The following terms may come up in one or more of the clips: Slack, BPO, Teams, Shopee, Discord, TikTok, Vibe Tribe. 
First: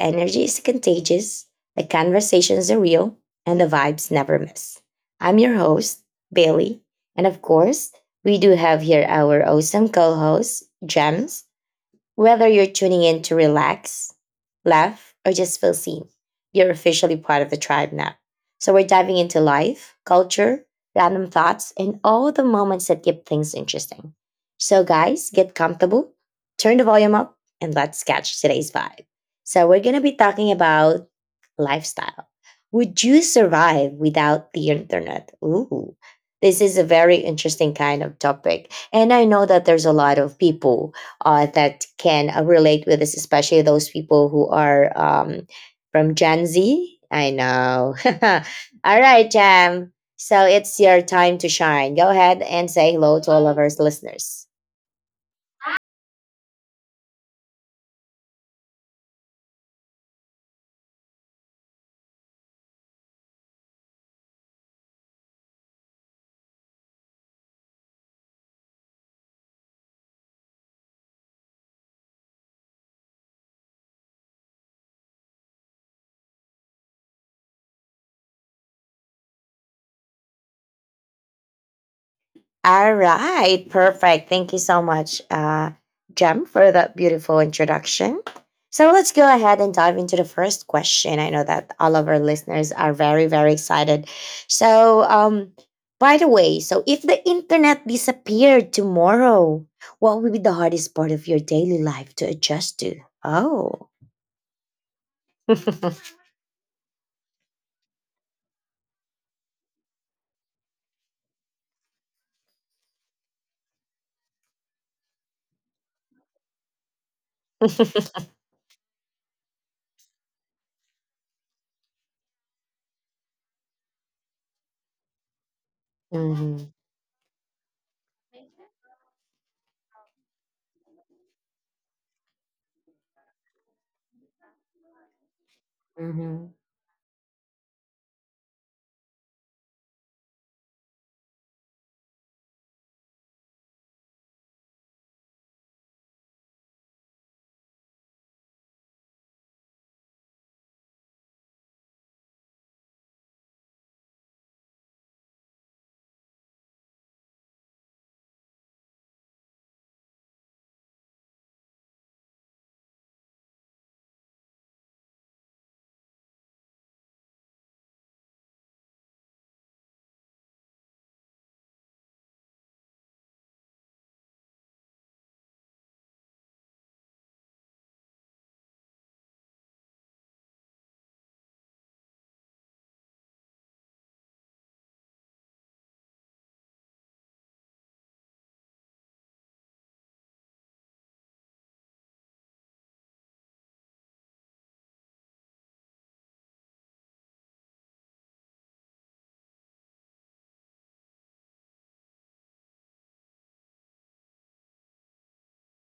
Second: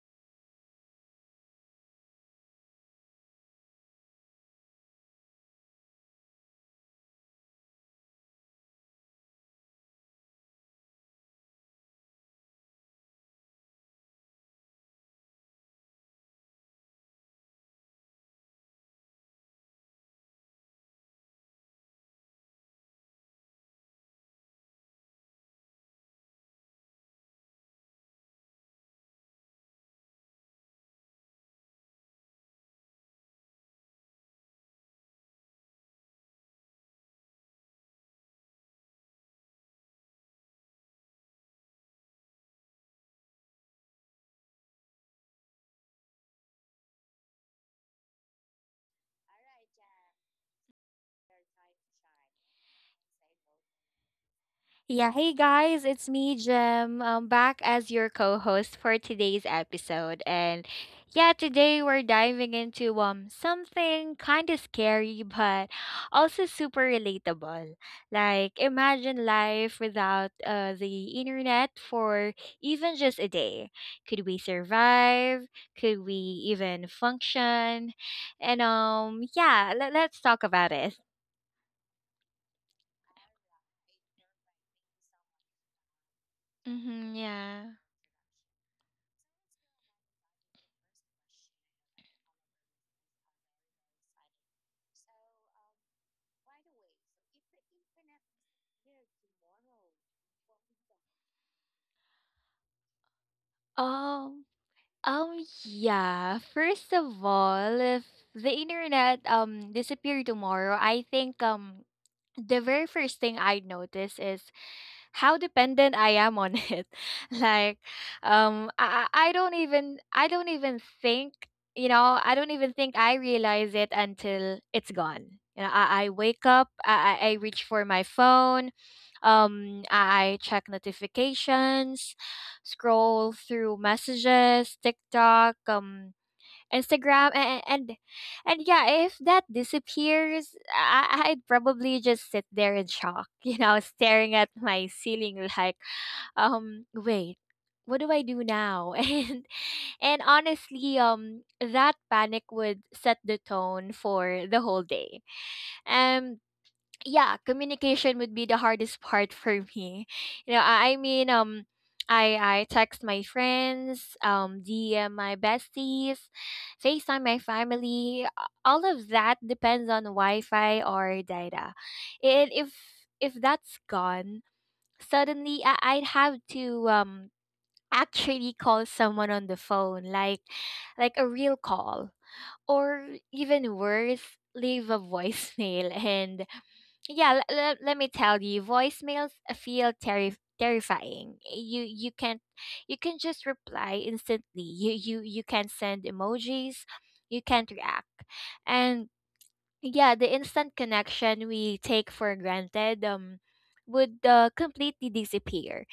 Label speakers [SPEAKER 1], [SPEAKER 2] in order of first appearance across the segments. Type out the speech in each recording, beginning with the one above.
[SPEAKER 1] energy is contagious, the conversations are real, and the vibes never miss. I'm your host, Bailey. And of course, we do have here our awesome co host, Gems. Whether you're tuning in to relax, laugh, or just feel seen, you're officially part of the tribe now. So we're diving into life, culture, random thoughts, and all the moments that keep things interesting. So, guys, get comfortable, turn the volume up, and let's catch today's vibe. So, we're going to be talking about lifestyle. Would you survive without the internet? Ooh, this is a very interesting kind of topic. And I know that there's a lot of people that can relate with this, especially those people who are from Gen Z. I know. All right, Jam. So it's your time to shine. Go ahead and say hello to all of our listeners.
[SPEAKER 2] Yeah, hey guys, it's me, Jem. Back as your co-host for today's episode, and yeah, today we're diving into something kind of scary, but also super relatable. Like, imagine life without the internet for even just a day. Could we survive? Could we even function? And yeah, let's talk about it.
[SPEAKER 1] All right, perfect. Thank you so much, Jem, for that
[SPEAKER 2] Mm-hmm,
[SPEAKER 1] beautiful
[SPEAKER 2] yeah.
[SPEAKER 1] introduction. So let's go ahead and dive into the first question. I know that all of our listeners are very, very excited. So, by the way, so if the internet disappeared tomorrow, what would be the hardest part of your daily life to adjust to? Oh.
[SPEAKER 2] Oh.
[SPEAKER 1] Mm-hmm.
[SPEAKER 2] Yeah. First of all, if the internet disappeared tomorrow, I think the very first thing I notice is how dependent I am on it. Like, I don't even I don't even think you know I don't even think I realize it until it's gone. You know, I wake up, I reach for my phone, I check notifications, scroll through messages, TikTok, Instagram, and yeah, if that disappears, I'd probably just sit there in shock, you know, staring at my ceiling like, wait, what do I do now? And honestly, that panic would set the tone for the whole day. Um yeah, communication would be the hardest part for me. You know, I mean, I text my friends, DM my besties, FaceTime my family. All of that depends on Wi-Fi or data, and if that's gone, suddenly I'd have to actually call someone on the phone, like a real call, or even worse, leave a voicemail and yeah, let me tell you, voicemails feel terrifying. You can't, you can just reply instantly. You can't send emojis, you can't react. And yeah, the instant connection we take for granted would completely disappear,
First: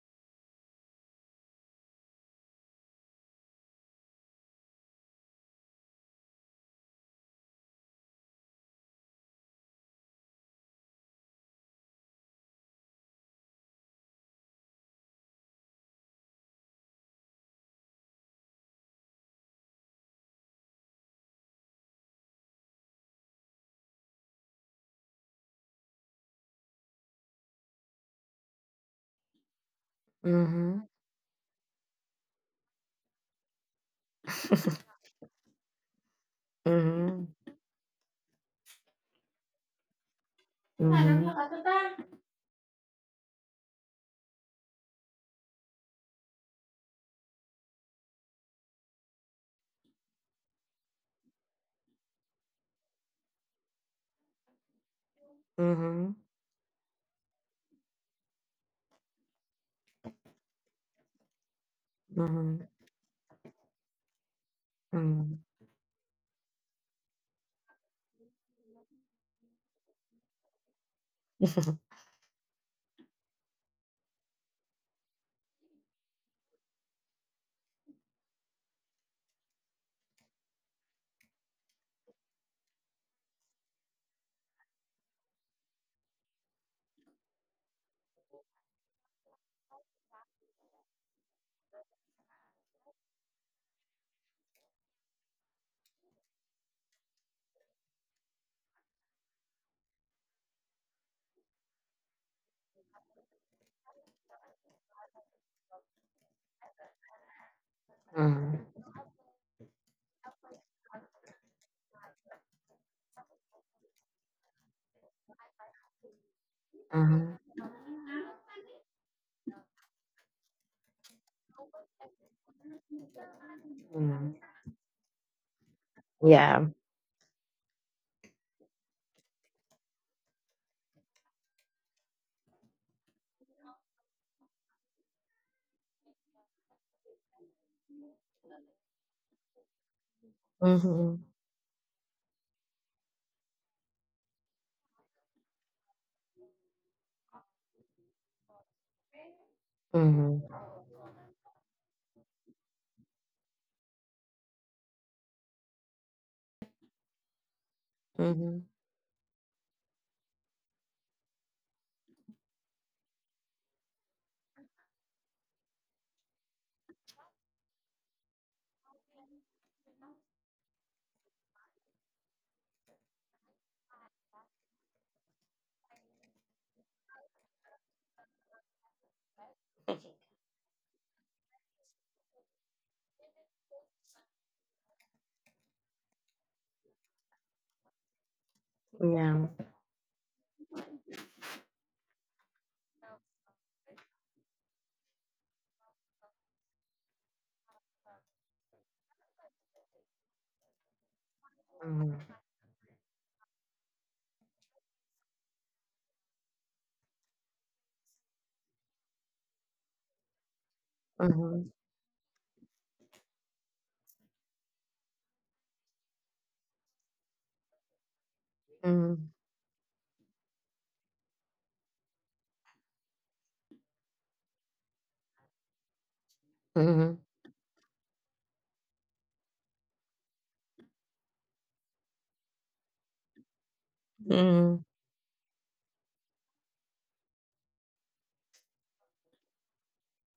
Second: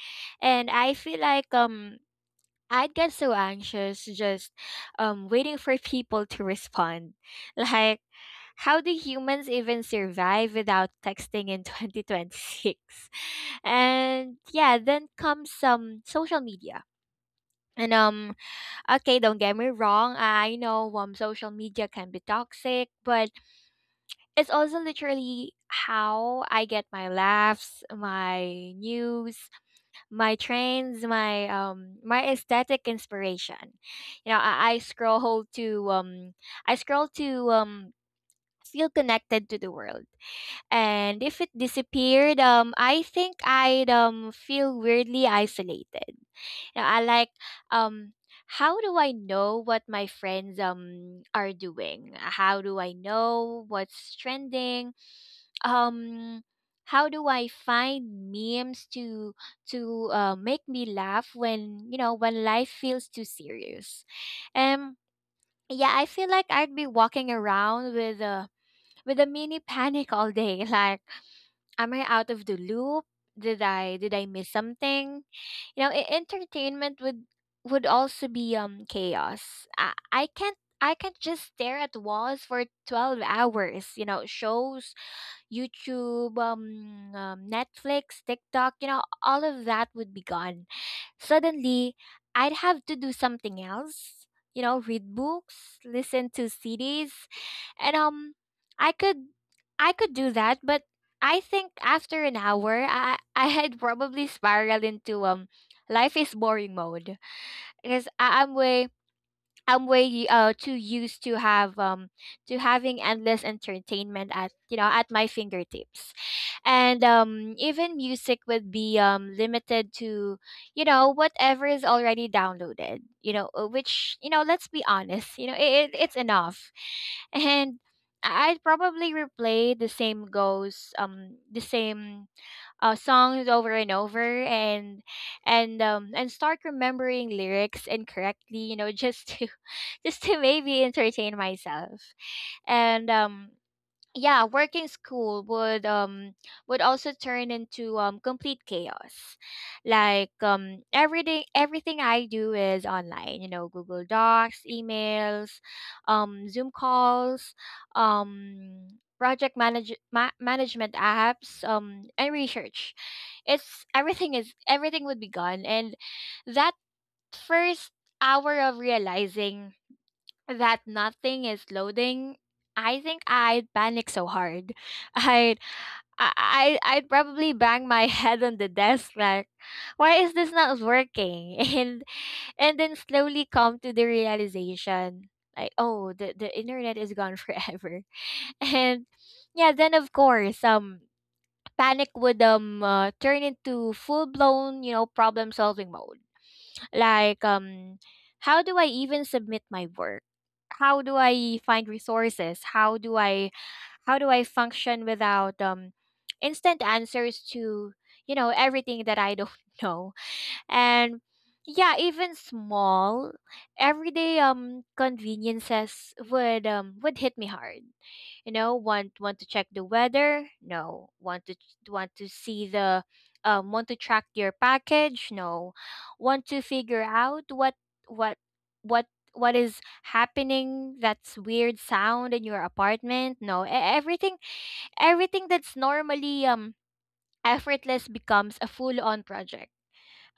[SPEAKER 2] and I feel like I'd get so anxious just waiting for people to respond. Like, how do humans even survive without texting in 2026? And yeah, then comes some social media. And okay, don't get me wrong, I know social media can be toxic, but it's also literally how I get my laughs, my news, my
[SPEAKER 1] Mm-hmm. Mm-hmm.
[SPEAKER 2] trends, my aesthetic inspiration. You know, I scroll to I scroll to
[SPEAKER 1] Mm-hmm.
[SPEAKER 2] feel connected to the world. And
[SPEAKER 1] Hmm.
[SPEAKER 2] if it disappeared, I think I'd feel weirdly isolated. Now, I like um how do I know what my friends are doing? How do I know what's trending? Um how do I find memes to make me laugh when when
[SPEAKER 1] Hmm.
[SPEAKER 2] life feels too serious? Um
[SPEAKER 1] Hmm.
[SPEAKER 2] yeah, I feel like I'd be walking around with a mini panic all day, like, am I out of the loop? Did I miss something? You know, entertainment would also be chaos. I can't, I can't just stare at walls for 12 hours, you know, shows, YouTube, Netflix, TikTok, you know, all of that would be gone. Suddenly, I'd have to do something else, you know, read books, listen to CDs, and I could I could do that, but I think after an hour, I I had probably spiraled into life is boring mode, because I'm
[SPEAKER 1] Mhm.
[SPEAKER 2] way too used to have to having endless entertainment at, at my fingertips, and
[SPEAKER 1] Mhm.
[SPEAKER 2] even music would be limited to, you know, whatever is already downloaded, you know, which, you
[SPEAKER 1] Mhm.
[SPEAKER 2] know, let's be honest, it's
[SPEAKER 1] Yeah.
[SPEAKER 2] enough, and I'd probably replay the same songs over and over, and start remembering lyrics incorrectly, you know, just to just to maybe
[SPEAKER 1] Mhm.
[SPEAKER 2] entertain myself. And yeah, working school would also turn into complete chaos. Like,
[SPEAKER 1] Mhm.
[SPEAKER 2] everything I do is online, you know, Google Docs, emails, Zoom calls,
[SPEAKER 1] Mhm.
[SPEAKER 2] um management apps, and research. It's everything is Everything would be gone, and that first hour of realizing that nothing is loading, I think I'd panic so hard. I'd I'd probably bang my head on the desk like, why is this not working? And then slowly come to the realization like, oh, the internet is gone forever. And
[SPEAKER 1] Yeah.
[SPEAKER 2] yeah, then of course, panic would turn into full blown, you know, problem solving mode. Like, how do I even submit my work? How do I find
[SPEAKER 1] Mhm.
[SPEAKER 2] resources? How do I function without instant answers to, you know, everything that I don't know? And
[SPEAKER 1] Mhm.
[SPEAKER 2] yeah, even small everyday conveniences would hit me hard. You know,
[SPEAKER 1] Mhm.
[SPEAKER 2] want to check the weather? No. Want to see the want to track your package? No. Want to figure
[SPEAKER 1] Mhm.
[SPEAKER 2] out what what what is happening, that's weird sound in your apartment? No.
[SPEAKER 1] Mhm.
[SPEAKER 2] Everything that's normally effortless becomes a full on project.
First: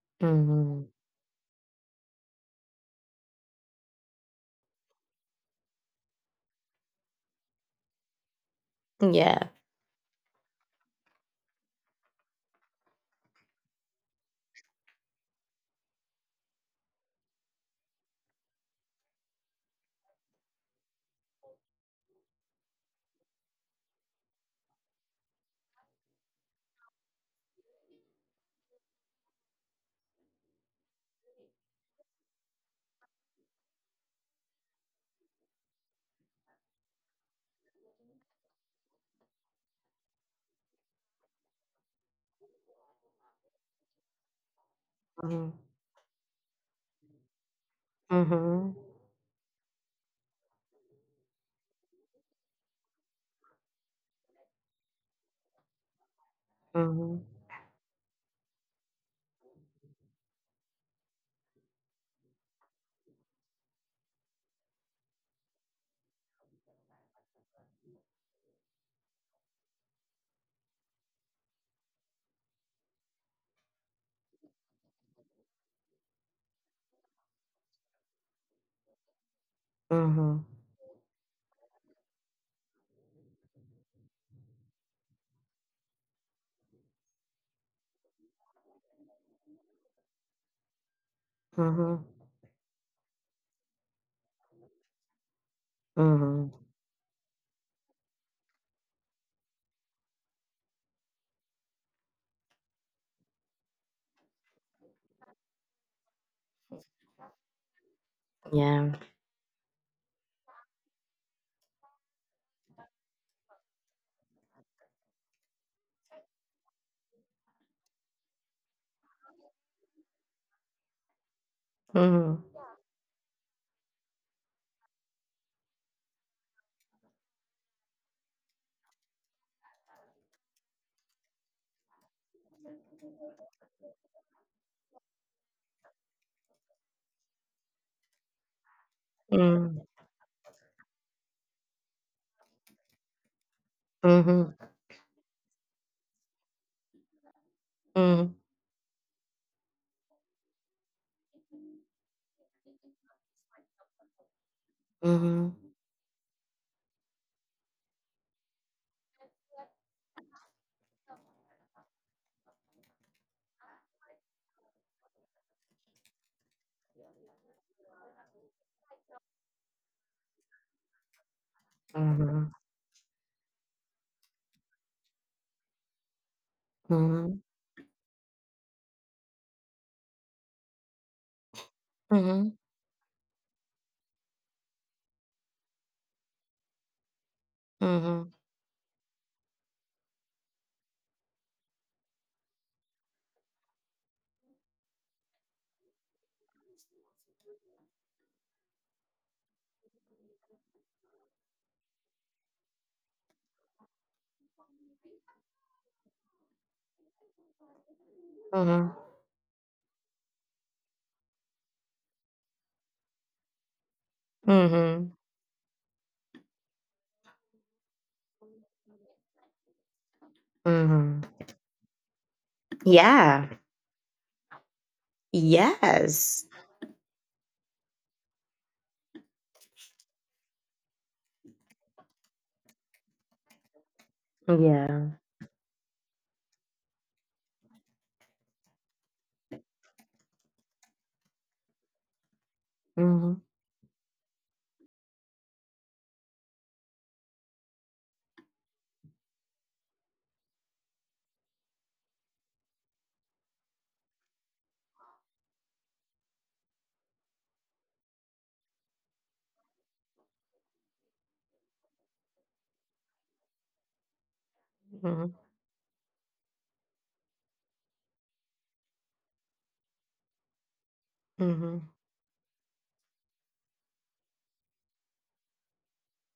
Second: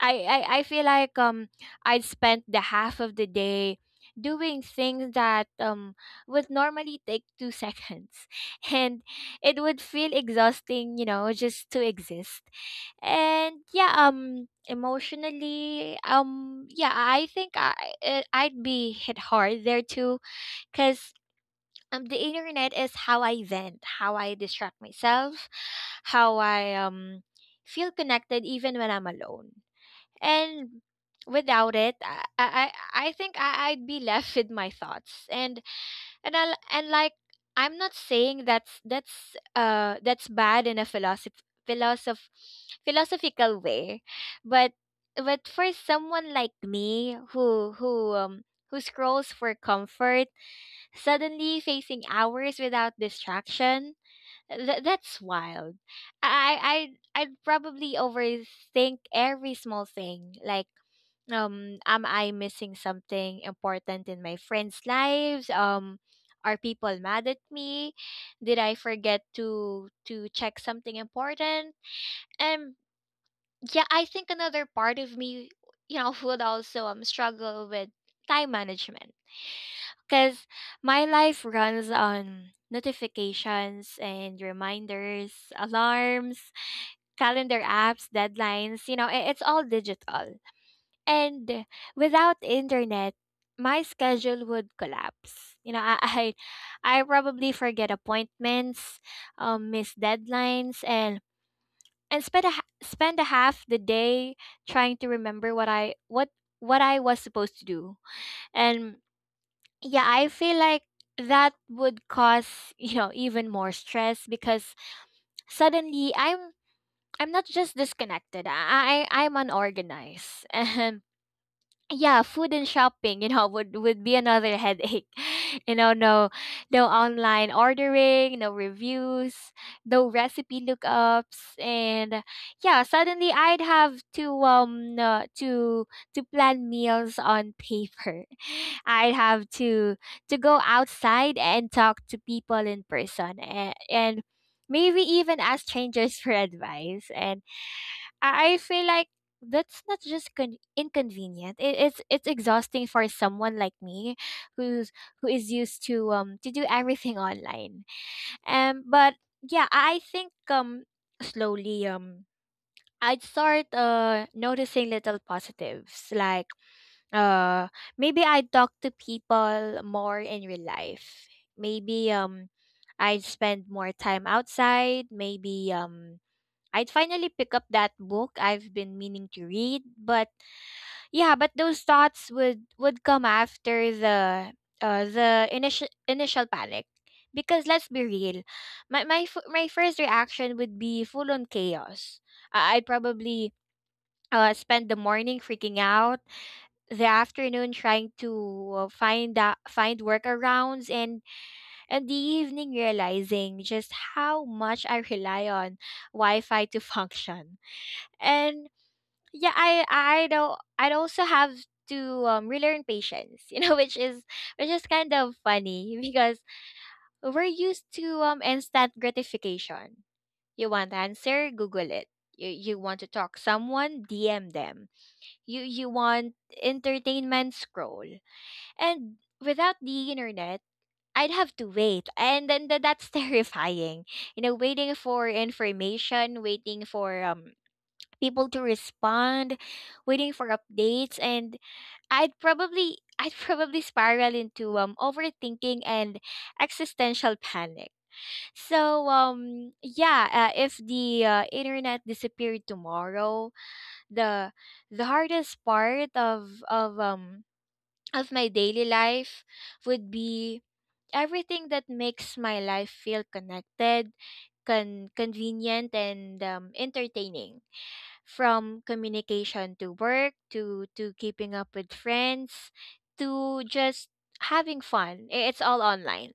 [SPEAKER 2] I feel
[SPEAKER 1] Mhm.
[SPEAKER 2] like I'd spent the half of the day doing things that would normally take 2 seconds and
[SPEAKER 1] Yeah.
[SPEAKER 2] it would feel exhausting, you know, just to exist. And yeah, emotionally, yeah, I think I- I'd be hit hard there too, because the internet is how I vent, how I distract myself, how I feel connected even when I'm alone. And without it, I think I'd be left with my thoughts. And like, I'm not saying that's that's bad in a philosoph- philosophical way, but
[SPEAKER 1] Mhm.
[SPEAKER 2] for someone like me,
[SPEAKER 1] Mhm.
[SPEAKER 2] who scrolls for comfort, suddenly facing hours without distraction, that's wild.
[SPEAKER 1] Mhm.
[SPEAKER 2] I'd probably overthink every small thing, like, am I missing something important in my friends lives, are people mad at me, did I forget to check something important? And yeah, I think another part of me, you know, would also struggle with time management,
[SPEAKER 1] Mhm.
[SPEAKER 2] because my life runs on notifications and reminders, alarms, calendar apps, deadlines, you know, it's all digital. And
[SPEAKER 1] Mhm.
[SPEAKER 2] without internet, my schedule would collapse. You know,
[SPEAKER 1] Mhm.
[SPEAKER 2] I probably forget appointments, miss deadlines, and spend spend a half the day trying to remember what I was supposed to do.
[SPEAKER 1] Yeah.
[SPEAKER 2] And yeah, I feel like that would cause you know even more stress, because suddenly I'm not just disconnected. I'm unorganized. Yeah,
[SPEAKER 1] Mhm.
[SPEAKER 2] food and shopping, you know, would be another headache. You know, no, no online ordering, no reviews, no recipe lookups. And yeah, suddenly I'd have to to plan meals on paper. I'd have
[SPEAKER 1] Mhm.
[SPEAKER 2] to go outside and talk to people in person, and
[SPEAKER 1] Mhm.
[SPEAKER 2] maybe even ask strangers for advice. And
[SPEAKER 1] Mhm.
[SPEAKER 2] I feel like that's not just inconvenient. It's exhausting for someone like me, who's who is
[SPEAKER 1] Mhm.
[SPEAKER 2] used to do everything online. But yeah, I think slowly I'd start noticing little positives, like, uh maybe I talk to people more in real life. Maybe
[SPEAKER 1] Mhm.
[SPEAKER 2] I spend more time outside. Maybe I'd
[SPEAKER 1] Mhm.
[SPEAKER 2] finally
[SPEAKER 1] Mhm.
[SPEAKER 2] pick up that book I've been meaning to read. But yeah, but those thoughts
[SPEAKER 1] Mhm.
[SPEAKER 2] would come after the initial panic. Because let's be real, my first reaction would be full on chaos. I'd probably spend the morning freaking out, the afternoon trying to find workarounds, and the evening realizing just how much I rely on Wi-Fi to function. And
[SPEAKER 1] Mhm.
[SPEAKER 2] yeah, I don't I'd also have to relearn patience, you know, which is
[SPEAKER 1] Mhm.
[SPEAKER 2] kind of funny, because we're used to instant gratification. You want
[SPEAKER 1] Mhm.
[SPEAKER 2] answer, Google it. You want to talk
[SPEAKER 1] Yeah.
[SPEAKER 2] someone, DM them. You want
[SPEAKER 1] Yes.
[SPEAKER 2] entertainment, scroll. And without the internet, I'd have to wait, and then that's terrifying. You know, waiting
[SPEAKER 1] Yeah.
[SPEAKER 2] for information, waiting for people to respond, waiting for updates. And I'd
[SPEAKER 1] Mhm.
[SPEAKER 2] probably spiral into overthinking and existential panic. So yeah, if the internet disappeared tomorrow, the the hardest part of my daily life would be everything that makes my life feel connected,
[SPEAKER 1] Mhm.
[SPEAKER 2] convenient, and entertaining, from communication to work to keeping up
[SPEAKER 1] Mhm.
[SPEAKER 2] with friends, to just having fun. It's all online.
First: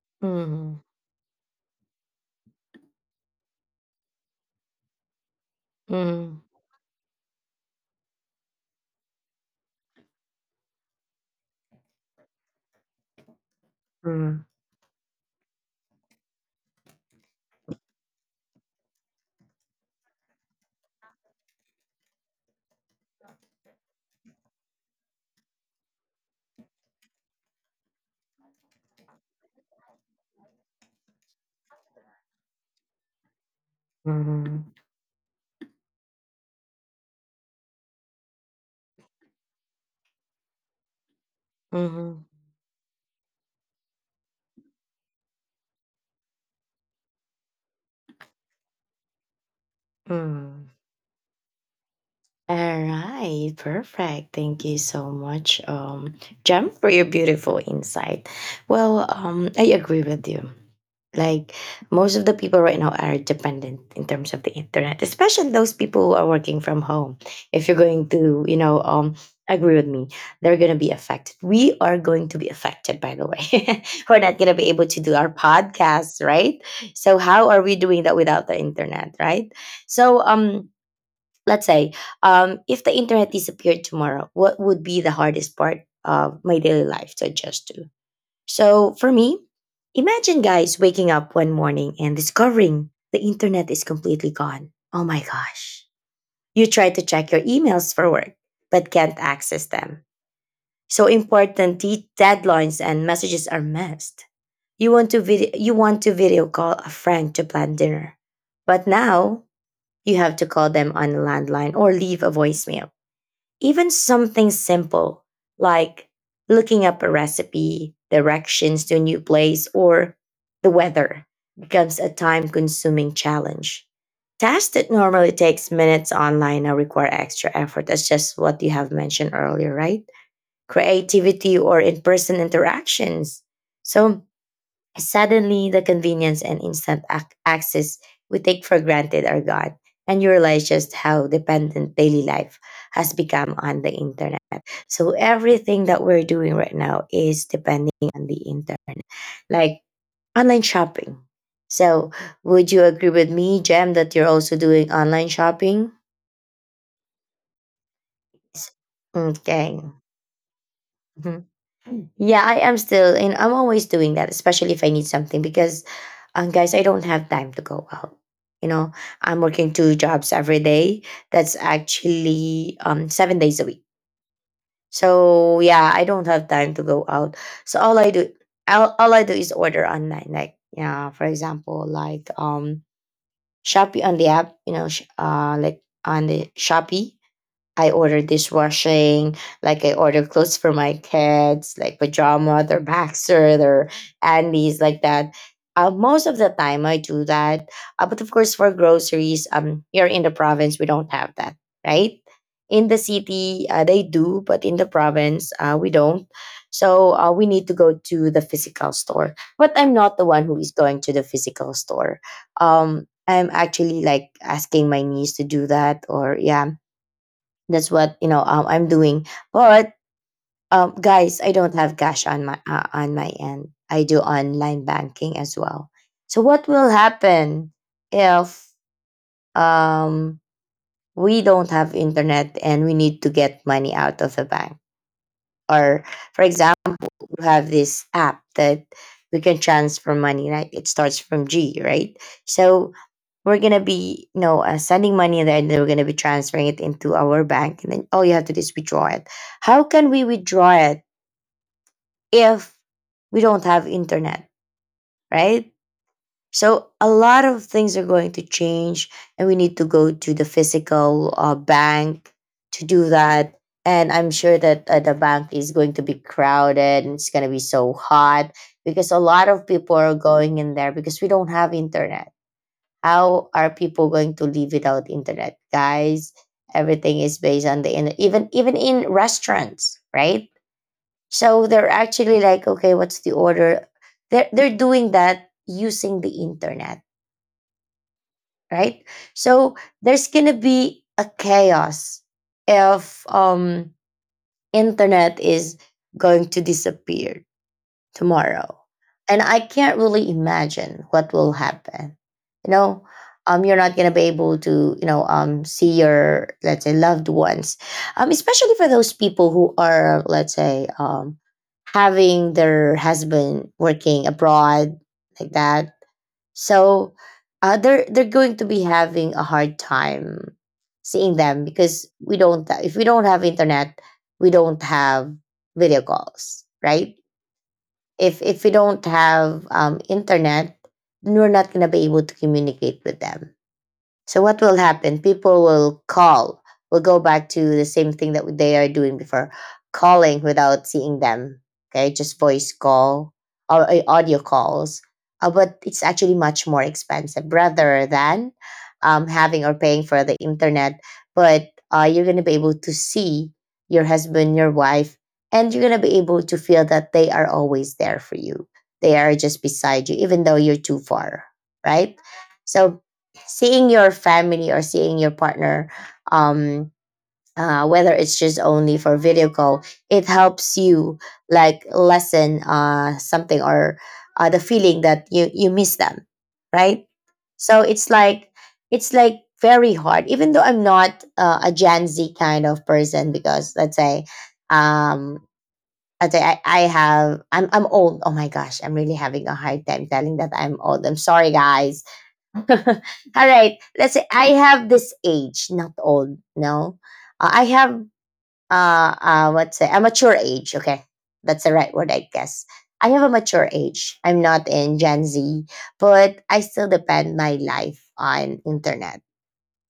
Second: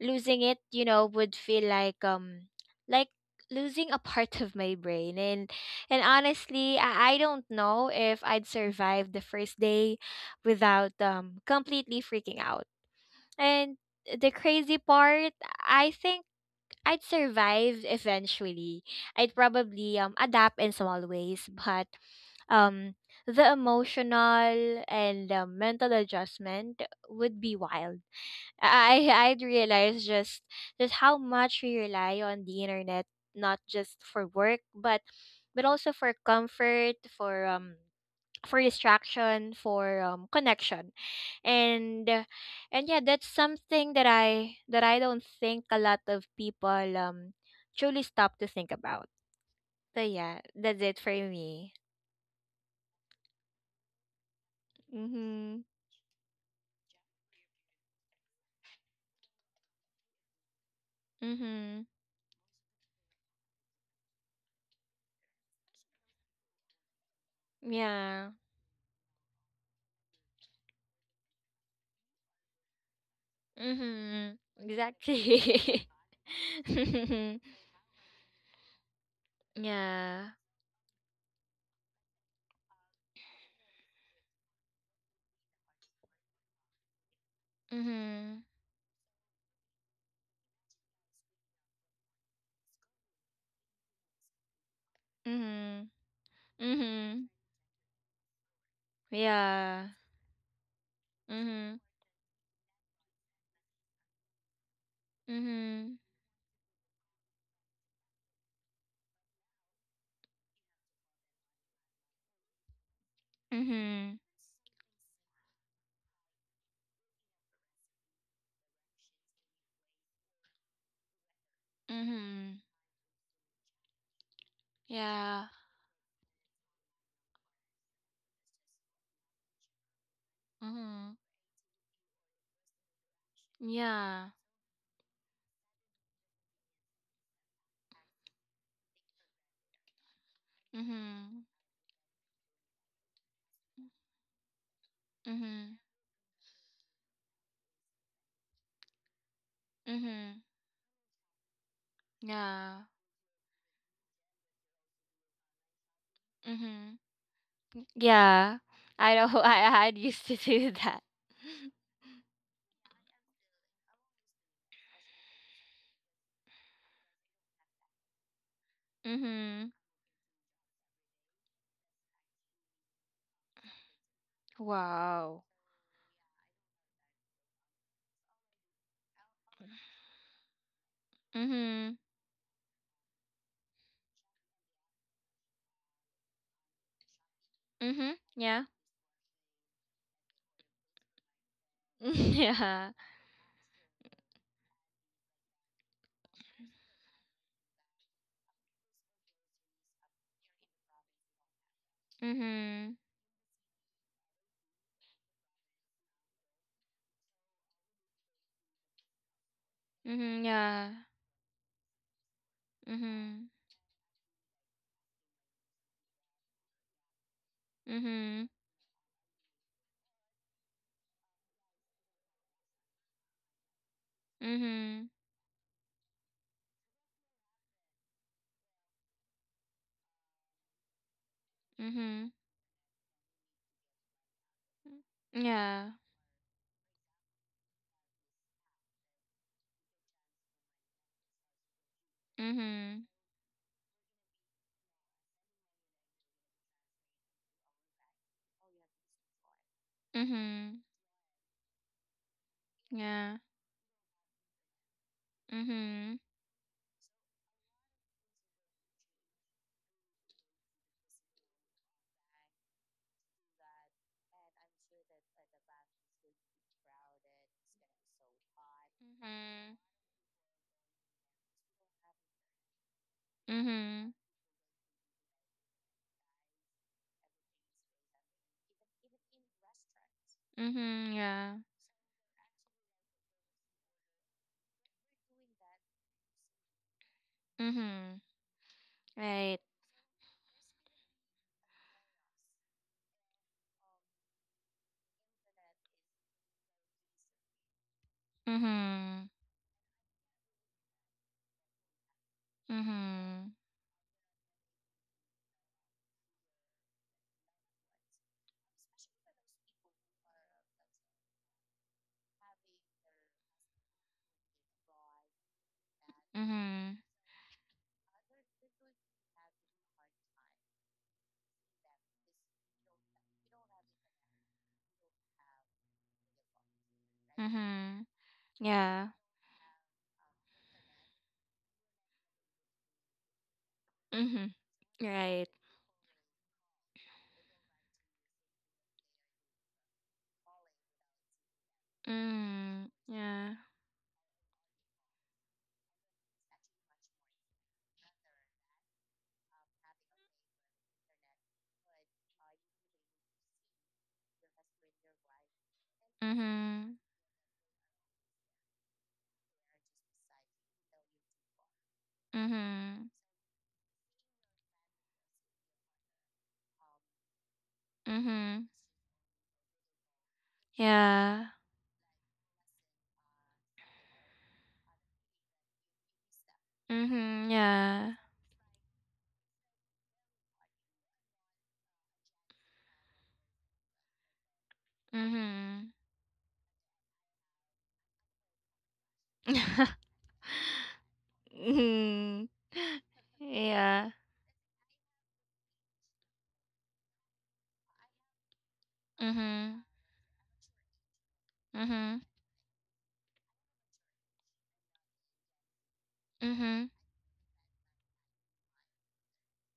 [SPEAKER 2] Losing it,
[SPEAKER 1] Mhm.
[SPEAKER 2] you know, would feel like like losing a part of my brain. And
[SPEAKER 1] Mhm.
[SPEAKER 2] honestly, I don't know if I'd survive the first day without completely freaking out. And the
[SPEAKER 1] Mhm.
[SPEAKER 2] crazy part, I think I'd survive eventually. I'd probably adapt in small ways. But um the emotional and mental adjustment would be wild. I'd realize just how much we rely on the internet, not just for work,
[SPEAKER 1] Mhm.
[SPEAKER 2] but also for comfort, for distraction, for connection, and
[SPEAKER 1] Mhm.
[SPEAKER 2] uh, and yeah, that's something that I don't think a lot of people um truly stop to think about. So yeah,
[SPEAKER 1] Mhm.
[SPEAKER 2] that's it for me.
[SPEAKER 1] All right, perfect. Thank you so much,
[SPEAKER 2] Mhm.
[SPEAKER 1] Jem, for your beautiful insight. Well, I agree with you. Like
[SPEAKER 2] Mhm.
[SPEAKER 1] most of the people right now are dependent in terms of the internet, especially those people who are working from home. If you're going
[SPEAKER 2] Yeah.
[SPEAKER 1] to, you know, agree with me, they're going to be affected. We are going to be affected, by the way. We're not
[SPEAKER 2] Mhm.
[SPEAKER 1] going to be able to do our
[SPEAKER 2] Exactly.
[SPEAKER 1] podcasts, right? So how are we doing that without the internet, right? So,
[SPEAKER 2] Yeah.
[SPEAKER 1] let's say, if the internet disappeared tomorrow, what would be the hardest part of my daily life to adjust to?
[SPEAKER 2] Mhm.
[SPEAKER 1] So for me, imagine guys waking up one morning and discovering the internet is completely gone. Oh my gosh.
[SPEAKER 2] Mhm.
[SPEAKER 1] You try to
[SPEAKER 2] Mhm.
[SPEAKER 1] check your emails for work, but can't access
[SPEAKER 2] Yeah.
[SPEAKER 1] them. So important
[SPEAKER 2] Mhm.
[SPEAKER 1] deadlines and messages are missed. You
[SPEAKER 2] Mhm.
[SPEAKER 1] want to video call a friend to plan dinner. But now you have to call them on a landline or leave a voicemail. Even
[SPEAKER 2] Mhm.
[SPEAKER 1] something simple like looking up a recipe, directions to a new place, or the weather becomes a time
[SPEAKER 2] Mhm.
[SPEAKER 1] consuming challenge. Tasks that normally
[SPEAKER 2] Yeah.
[SPEAKER 1] takes minutes online now require extra effort. That's just what you have mentioned earlier, right?
[SPEAKER 2] Mhm.
[SPEAKER 1] Creativity or in person interactions. So
[SPEAKER 2] Yeah.
[SPEAKER 1] suddenly, the convenience and instant access we take for granted are gone, and you realize just how
[SPEAKER 2] Mhm.
[SPEAKER 1] dependent daily life has become on the internet. So,
[SPEAKER 2] Mhm.
[SPEAKER 1] everything that we're doing right now is depending on the internet, like
[SPEAKER 2] Mhm.
[SPEAKER 1] online shopping. So, would you
[SPEAKER 2] Yeah.
[SPEAKER 1] agree with me, Jem, that you're also doing online shopping?
[SPEAKER 2] Mhm. Yeah.
[SPEAKER 1] Yes.
[SPEAKER 2] I know. I
[SPEAKER 1] Okay.
[SPEAKER 2] had used to do that.
[SPEAKER 1] Mhm. Yeah, I am still, and I'm always doing that, especially if I need something because, guys, I don't have time to go out. You know, I'm working
[SPEAKER 2] Mhm.
[SPEAKER 1] two jobs every day. That's actually 7 days a week.
[SPEAKER 2] Wow.
[SPEAKER 1] So yeah, I don't have time to go out. So all I do is order online. Like yeah, for example,
[SPEAKER 2] Mhm.
[SPEAKER 1] like Shopee on the app. You know, like on the Shopee. I
[SPEAKER 2] Mhm.
[SPEAKER 1] order
[SPEAKER 2] Yeah.
[SPEAKER 1] dishwashing, like I order clothes for my kids, like pajama, their
[SPEAKER 2] Yeah.
[SPEAKER 1] boxer, their undies, like that. Most of the time, I do that. But of course, for groceries, here in the province, we don't have that, right? In the
[SPEAKER 2] Mhm.
[SPEAKER 1] city, they do, but in the province, we don't. So we need to go to the physical store. But I'm not the one
[SPEAKER 2] Mhm.
[SPEAKER 1] who is
[SPEAKER 2] Yeah.
[SPEAKER 1] going to the physical store. I'm
[SPEAKER 2] Mhm.
[SPEAKER 1] actually like asking my niece to do that, or yeah, that's what you know
[SPEAKER 2] Mhm.
[SPEAKER 1] I'm doing. But guys, I don't have cash on my end. I do online
[SPEAKER 2] Mhm.
[SPEAKER 1] banking as well. So what will happen if um, we don't have
[SPEAKER 2] Mhm.
[SPEAKER 1] internet and we need to get money out of the bank?
[SPEAKER 2] Yeah.
[SPEAKER 1] Or for example, you have this app that we can transfer money. Right, it starts from G, right? So
[SPEAKER 2] Mhm.
[SPEAKER 1] we're gonna be you know sending money there, and then we're gonna be transferring it into our bank, and then all you have to do is withdraw it. How can we withdraw
[SPEAKER 2] Mhm.
[SPEAKER 1] it if we
[SPEAKER 2] Yeah.
[SPEAKER 1] don't have internet, right?
[SPEAKER 2] Mhm.
[SPEAKER 1] So a lot of things are going to change, and we need to go to the physical bank to do that. And I'm sure that the bank is going to be crowded and it's
[SPEAKER 2] Crowded,
[SPEAKER 1] going to
[SPEAKER 2] it's
[SPEAKER 1] be so hot
[SPEAKER 2] gonna
[SPEAKER 1] because
[SPEAKER 2] be
[SPEAKER 1] a
[SPEAKER 2] so
[SPEAKER 1] lot of
[SPEAKER 2] hot.
[SPEAKER 1] people are going in there because we don't have internet. How are people
[SPEAKER 2] Hmm.
[SPEAKER 1] going to live without internet, guys? Everything is based on the internet, even in restaurants, right?
[SPEAKER 2] Hmm. Hmm. Yeah.
[SPEAKER 1] So they're actually like, okay, what's the order? They're doing that using the internet,
[SPEAKER 2] Mm-hmm.
[SPEAKER 1] right?
[SPEAKER 2] Right.
[SPEAKER 1] So there's gonna be a chaos if internet is going to disappear tomorrow.
[SPEAKER 2] Mm-hmm.
[SPEAKER 1] And I can't really imagine what will happen. You know,
[SPEAKER 2] Mm-hmm.
[SPEAKER 1] you're not gonna be able to, you know, see your let's say loved ones, especially for those people who are let's say having their husband working abroad like that.
[SPEAKER 2] That, mm-hmm, right?
[SPEAKER 1] So, they're going to be having a hard time seeing them because we don't if we don't have internet, we don't have video calls, right?
[SPEAKER 2] Hmm.
[SPEAKER 1] If we don't
[SPEAKER 2] Yeah.
[SPEAKER 1] have internet, we're not gonna be able to communicate with them. So what will
[SPEAKER 2] Mm-hmm.
[SPEAKER 1] happen?
[SPEAKER 2] Right.
[SPEAKER 1] People will call. Will go back to the same thing that they are doing before, calling without seeing them. Okay, just voice
[SPEAKER 2] Mm.
[SPEAKER 1] call
[SPEAKER 2] Yeah.
[SPEAKER 1] or audio calls. But it's actually much more expensive rather than having or paying for the internet. But you're gonna be able to see your husband, your wife, and you're gonna be able to feel
[SPEAKER 2] And
[SPEAKER 1] that they are always there for you. They are just beside you, even though you're too far, right?
[SPEAKER 2] mm-hmm, mm-hmm, so
[SPEAKER 1] So
[SPEAKER 2] hmm.
[SPEAKER 1] seeing your family or seeing your partner um whether it's just only for video call, it helps you
[SPEAKER 2] Yeah.
[SPEAKER 1] like lessen something or the feeling that you miss them, right?
[SPEAKER 2] Mm-hmm.
[SPEAKER 1] So
[SPEAKER 2] Yeah.
[SPEAKER 1] it's like very hard even though I'm not a Gen Z kind of person because um
[SPEAKER 2] Mm-hmm.
[SPEAKER 1] let's say I have I'm old. Oh my gosh, I'm really having a hard
[SPEAKER 2] Hmm.
[SPEAKER 1] time telling that I'm old. I'm sorry guys. All right. Let's
[SPEAKER 2] Yeah.
[SPEAKER 1] say I have this age, not old. No, uh, I have uh, what's it?
[SPEAKER 2] Mm-hmm.
[SPEAKER 1] A mature age. Okay, that's the right word, I
[SPEAKER 2] Mm-hmm.
[SPEAKER 1] guess. I have a mature age. I'm not in Gen Z, but I still
[SPEAKER 2] Mm-hmm.
[SPEAKER 1] depend my life on internet.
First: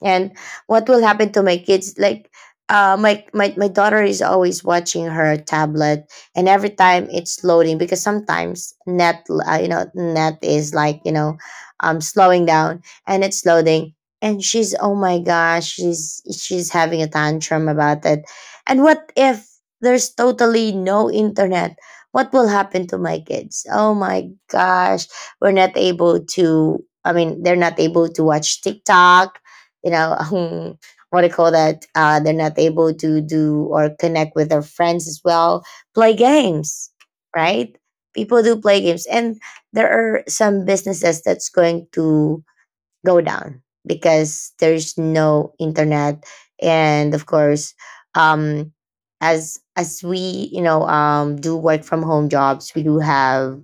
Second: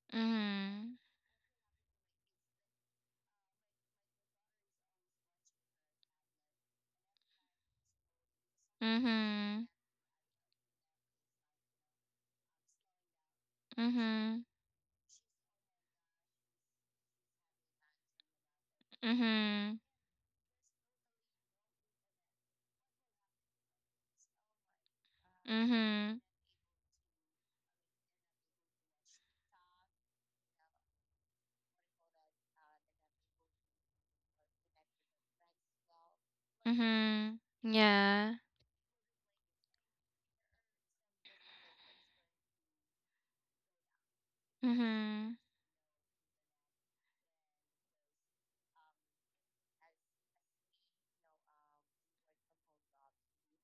[SPEAKER 1] And what
[SPEAKER 2] Mm-hmm.
[SPEAKER 1] will happen to my kids, like my daughter is always watching her tablet, and every time it's loading because sometimes net
[SPEAKER 2] Mhm.
[SPEAKER 1] you know net is like you know slowing down and it's loading, and
[SPEAKER 2] Mhm.
[SPEAKER 1] she's oh my gosh, she's having a tantrum about it. And what if
[SPEAKER 2] Mhm.
[SPEAKER 1] there's totally no internet, what will happen to my kids? Oh my gosh, we're not
[SPEAKER 2] Mhm.
[SPEAKER 1] able to, I mean they're not able to watch TikTok, you know. What do you call that, they're not able to do or connect with their friends as well, play games,
[SPEAKER 2] Mhm.
[SPEAKER 1] right?
[SPEAKER 2] Yeah.
[SPEAKER 1] People do play games, and there are some businesses that's going to go down because there's
[SPEAKER 2] Mhm.
[SPEAKER 1] no internet. And of course, um as we you know do work from home jobs, we do have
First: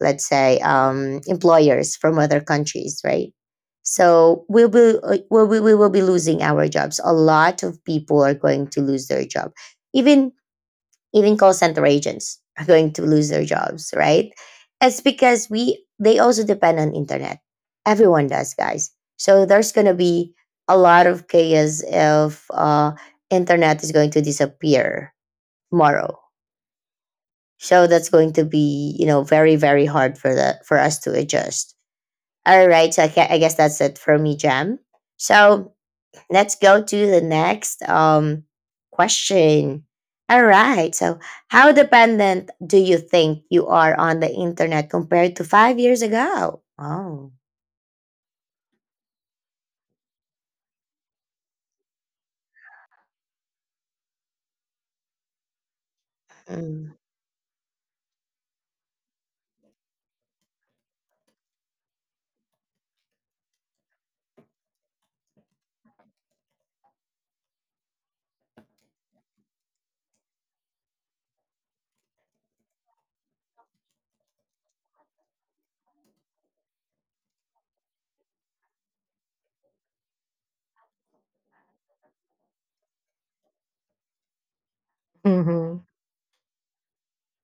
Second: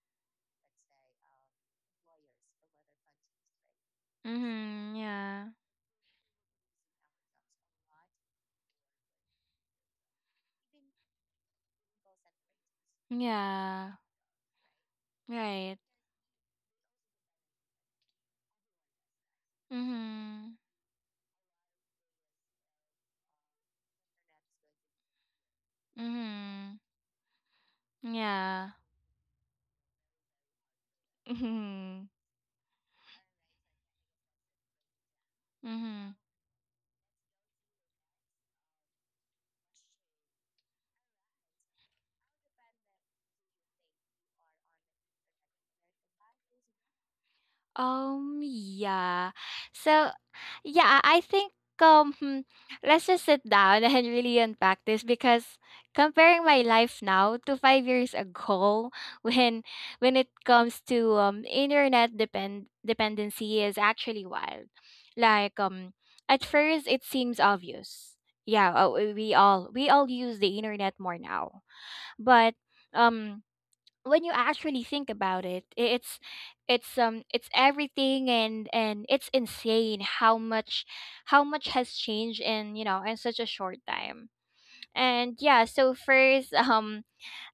[SPEAKER 1] let's say employers from other countries, right? So we'll
[SPEAKER 2] Mhm.
[SPEAKER 1] be
[SPEAKER 2] Yeah.
[SPEAKER 1] we will be losing our jobs. A lot of people are going to lose their job, even even call center agents are going to lose their jobs,
[SPEAKER 2] Yeah.
[SPEAKER 1] right? It's because
[SPEAKER 2] Right.
[SPEAKER 1] we they also depend on internet. Everyone does, guys. So there's going to be
[SPEAKER 2] Mhm.
[SPEAKER 1] a lot of chaos if internet is going to disappear tomorrow.
[SPEAKER 2] Mhm.
[SPEAKER 1] So that's going to
[SPEAKER 2] Yeah.
[SPEAKER 1] be you know very very hard for the for us to adjust.
[SPEAKER 2] Mhm.
[SPEAKER 1] All right, so I guess that's it for me, Jam. So
[SPEAKER 2] Mhm.
[SPEAKER 1] let's go to the next question. All right. So, how dependent do you think you are on the internet compared to 5 years ago? Oh.
[SPEAKER 2] Yeah. So, yeah, I think um hmm, let's just sit down and really unpack this because comparing my
[SPEAKER 1] Mm.
[SPEAKER 2] life now to 5 years ago when when it comes to internet dependency is actually wild. Like at first it seems obvious. Yeah, we all use the internet more now. But um when you actually think about it, it's everything, and it's insane how much has changed in you know in such a short time. And yeah,
[SPEAKER 1] Mm-hmm.
[SPEAKER 2] so first,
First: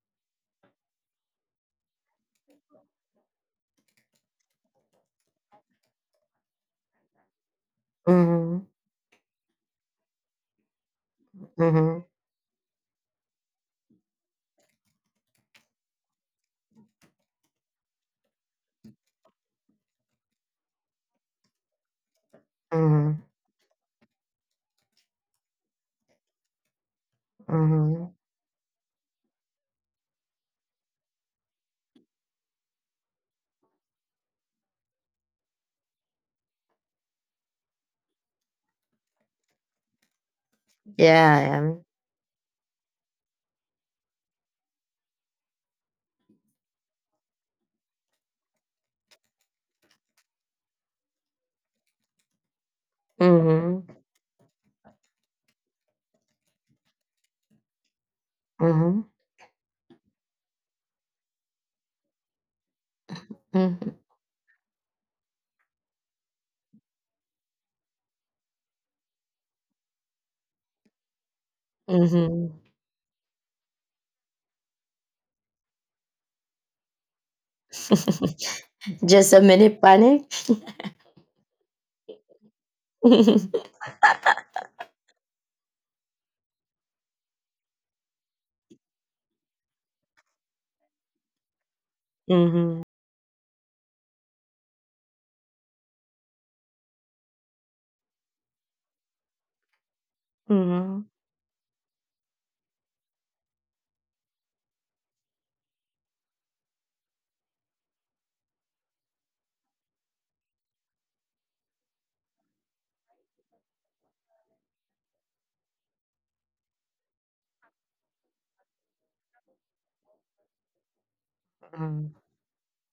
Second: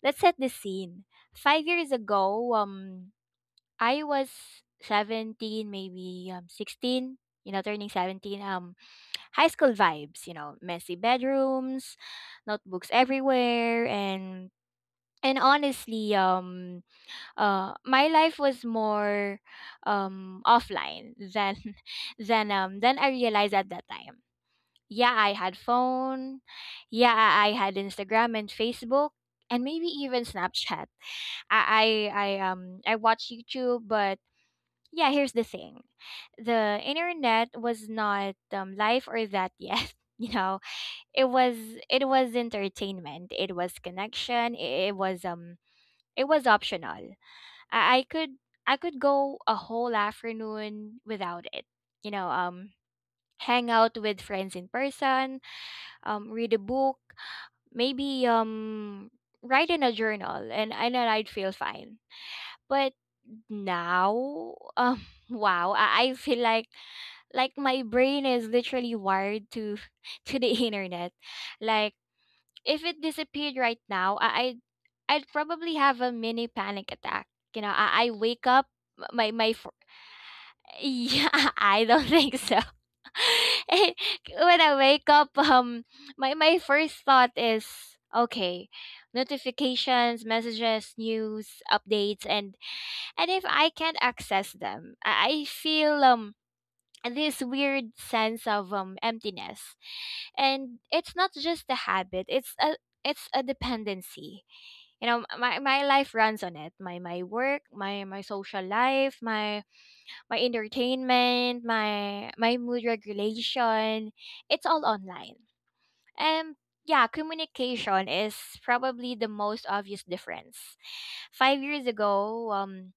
[SPEAKER 2] let's set the scene. 5 years ago, I was 17, maybe 16, you know, turning 17.
[SPEAKER 1] Mm-hmm.
[SPEAKER 2] High school vibes, you know, messy bedrooms,
[SPEAKER 1] Mm-hmm.
[SPEAKER 2] notebooks everywhere, and honestly, my life was more offline than than I
[SPEAKER 1] Mm-hmm.
[SPEAKER 2] realized at that time. Yeah, I had phone. Yeah, I, had
[SPEAKER 1] Mm-hmm.
[SPEAKER 2] Instagram and Facebook, and maybe even Snapchat. I watch YouTube, but yeah, here's the thing. The internet was not life or that yet. You know, it was,
[SPEAKER 1] Yeah. I
[SPEAKER 2] it was entertainment. It was connection. It it was optional. I, I could I could go a whole afternoon without it. You know, hang
[SPEAKER 1] Mm-hmm.
[SPEAKER 2] out with friends in person, read a book, maybe
[SPEAKER 1] Mm-hmm.
[SPEAKER 2] write in a journal, and then I'd feel fine. But now, wow, I feel like my brain is literally wired to to the internet. Like
[SPEAKER 1] Mm-hmm, yeah.
[SPEAKER 2] if it disappeared right now, I'd probably have a mini panic attack. You know, I wake up, my
[SPEAKER 1] Just a
[SPEAKER 2] my fr-
[SPEAKER 1] minute panic.
[SPEAKER 2] yeah, I don't think so. When I wake up, my first thought is, okay, notifications, messages, news, updates,
[SPEAKER 1] Mm-hmm.
[SPEAKER 2] and if I can't access them, I feel this weird sense of emptiness. And
[SPEAKER 1] Mm-hmm.
[SPEAKER 2] it's not just a habit, it's a dependency you know, my life runs on it. My work, my social life, my entertainment, my mood regulation, it's all online. And yeah, communication is probably the most obvious difference. 5 years
[SPEAKER 1] Mm-hmm.
[SPEAKER 2] ago,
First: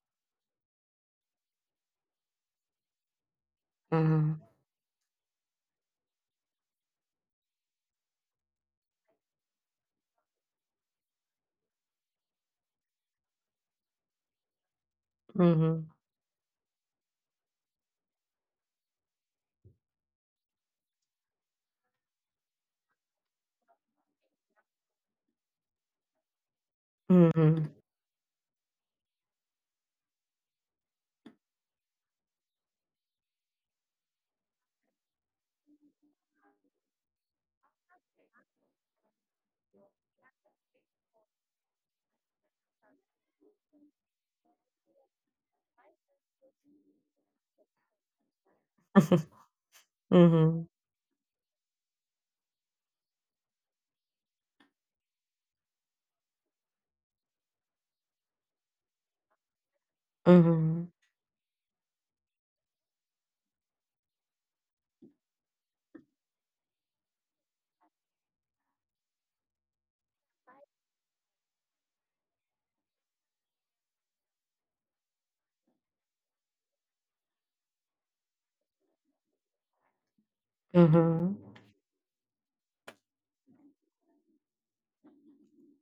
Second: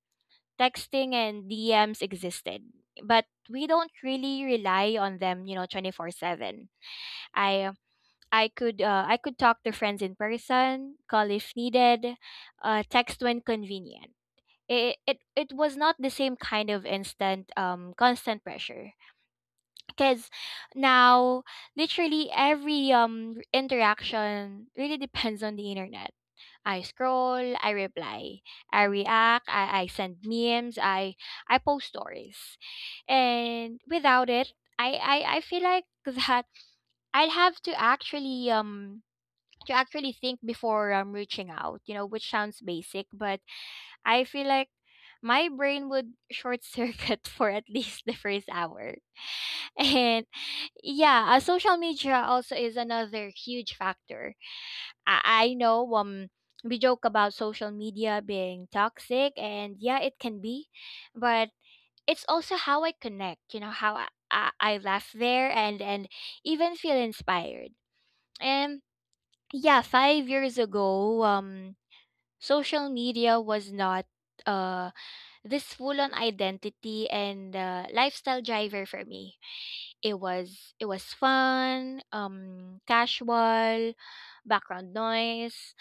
[SPEAKER 2] texting and DMs existed, but we don't really rely on them, you know, 24/7. I I could talk to friends in person, call if needed, text when convenient. It
[SPEAKER 1] Mm-hmm.
[SPEAKER 2] was
[SPEAKER 1] Mm-hmm.
[SPEAKER 2] not the same kind of instant, constant pressure, because now literally every interaction really depends on the internet. I scroll,
[SPEAKER 1] Mm-hmm.
[SPEAKER 2] I reply, I react, I send memes, I post stories. And without it, I feel like that I'd have to actually, to actually think before reaching out, you know, which sounds basic, but I feel like my brain would short circuit for at least the first hour. And
[SPEAKER 1] Mm-hmm.
[SPEAKER 2] yeah, social media also is another huge factor. I know, we joke about social media being toxic, and yeah, it can be, but it's also how I connect, you know, how I laugh there, and even feel inspired. And yeah, 5 years ago, social media was not uh this full on identity and lifestyle driver for me. It was
[SPEAKER 1] Mhm.
[SPEAKER 2] fun, casual background noise.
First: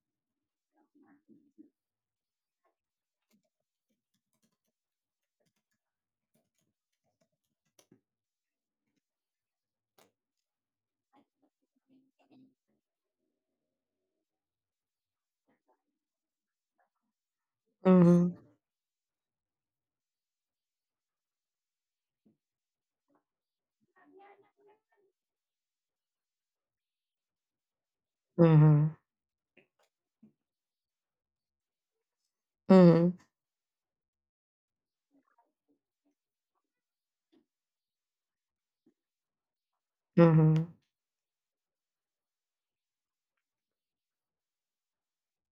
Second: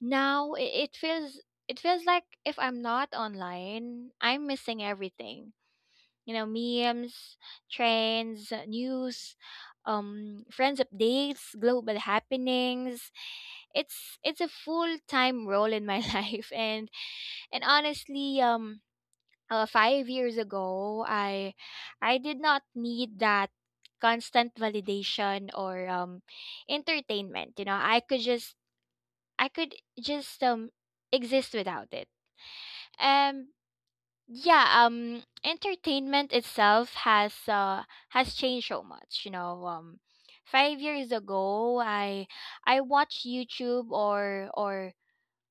[SPEAKER 2] Now it feels like if I'm not online, I'm missing everything. You know, memes, trends, news, friends updates, global happenings. It's a full time role in my life. And
[SPEAKER 1] Mhm.
[SPEAKER 2] honestly, 5 years ago, I did not need that constant validation or entertainment. You know, I could just
[SPEAKER 1] Mhm.
[SPEAKER 2] I could just um exist without it.
[SPEAKER 1] Mhm.
[SPEAKER 2] Um yeah, entertainment itself has changed so much, you know.
[SPEAKER 1] Mhm.
[SPEAKER 2] 5 years ago, I watched YouTube, or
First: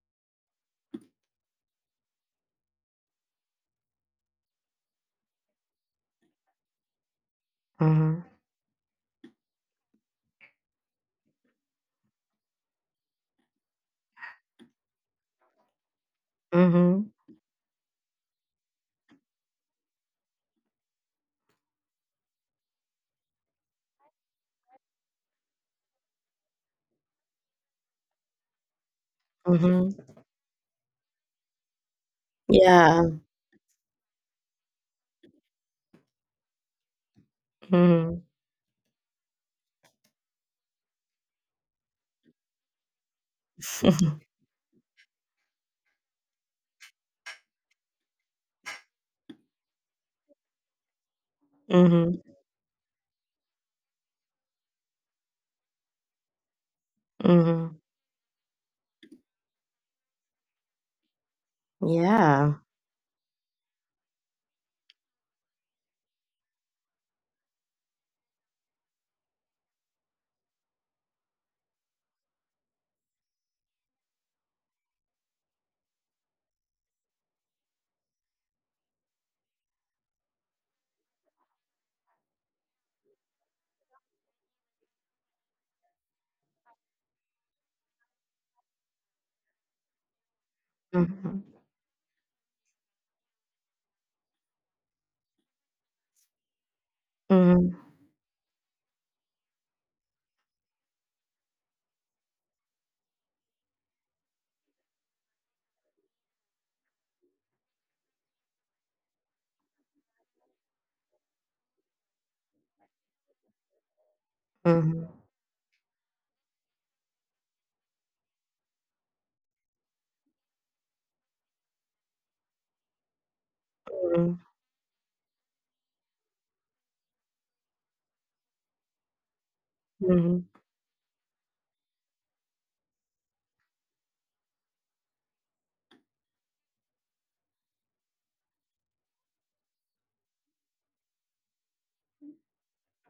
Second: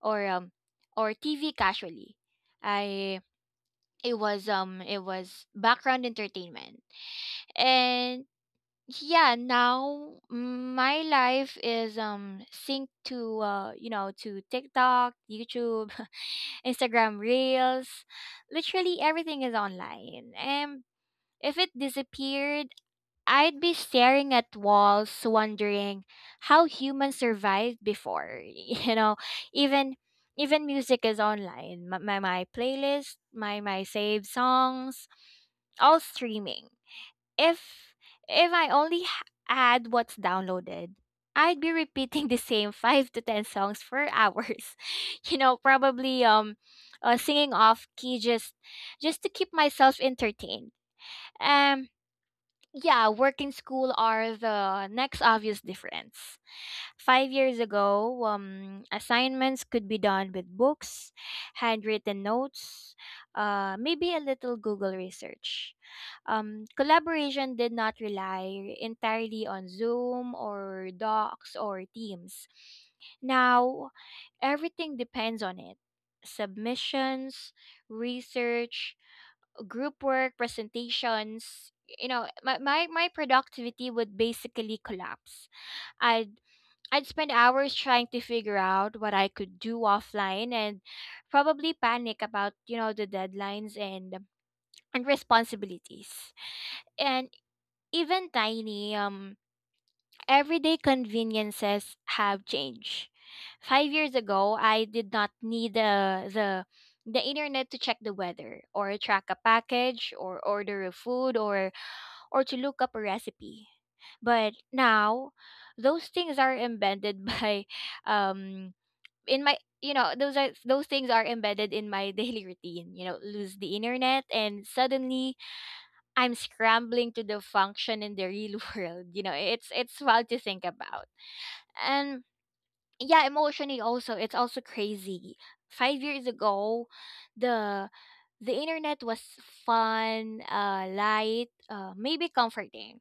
[SPEAKER 2] or um or TV casually. I It was background entertainment. And
[SPEAKER 1] Mhm.
[SPEAKER 2] yeah, now my life is synced to TikTok, YouTube,
[SPEAKER 1] Mhm.
[SPEAKER 2] Instagram Reels. Literally everything is online, and if it disappeared, I'd be staring at walls wondering how humans survived before. You know,
[SPEAKER 1] Mhm.
[SPEAKER 2] even even music is online. My playlist,
[SPEAKER 1] Yeah.
[SPEAKER 2] my saved songs, all streaming. if
[SPEAKER 1] Mhm.
[SPEAKER 2] if I only had what's downloaded, I'd be repeating the same 5 to 10 songs for hours, you know, probably singing off key, just to keep myself entertained. Um
[SPEAKER 1] Mhm.
[SPEAKER 2] yeah, work and school are the next obvious difference. 5 years
[SPEAKER 1] Mhm.
[SPEAKER 2] ago, assignments could be done with books, handwritten
[SPEAKER 1] Yeah.
[SPEAKER 2] notes, maybe a little Google research. Collaboration did not rely entirely on Zoom or Docs or Teams. Now everything depends on it: submissions, research, group work, presentations. You know, my productivity would basically collapse. I'd I'd spend hours trying to figure out what I could do offline, and
[SPEAKER 1] Mhm.
[SPEAKER 2] probably panic about, you know, the deadlines and responsibilities. And
[SPEAKER 1] Mhm.
[SPEAKER 2] even tiny everyday conveniences have changed. 5 years ago, I did not need the internet to check the weather, or track a package, or order a food, or to look up a recipe. But
[SPEAKER 1] Mhm.
[SPEAKER 2] now those things are embedded by um in my you know those are those things are embedded in my daily routine. You know, lose the internet and suddenly I'm scrambling to the function in the real world. You know, it's wild
[SPEAKER 1] Mhm.
[SPEAKER 2] to think about. And yeah, emotionally also it's also crazy. 5 years ago, the the internet was fun, light, maybe comforting.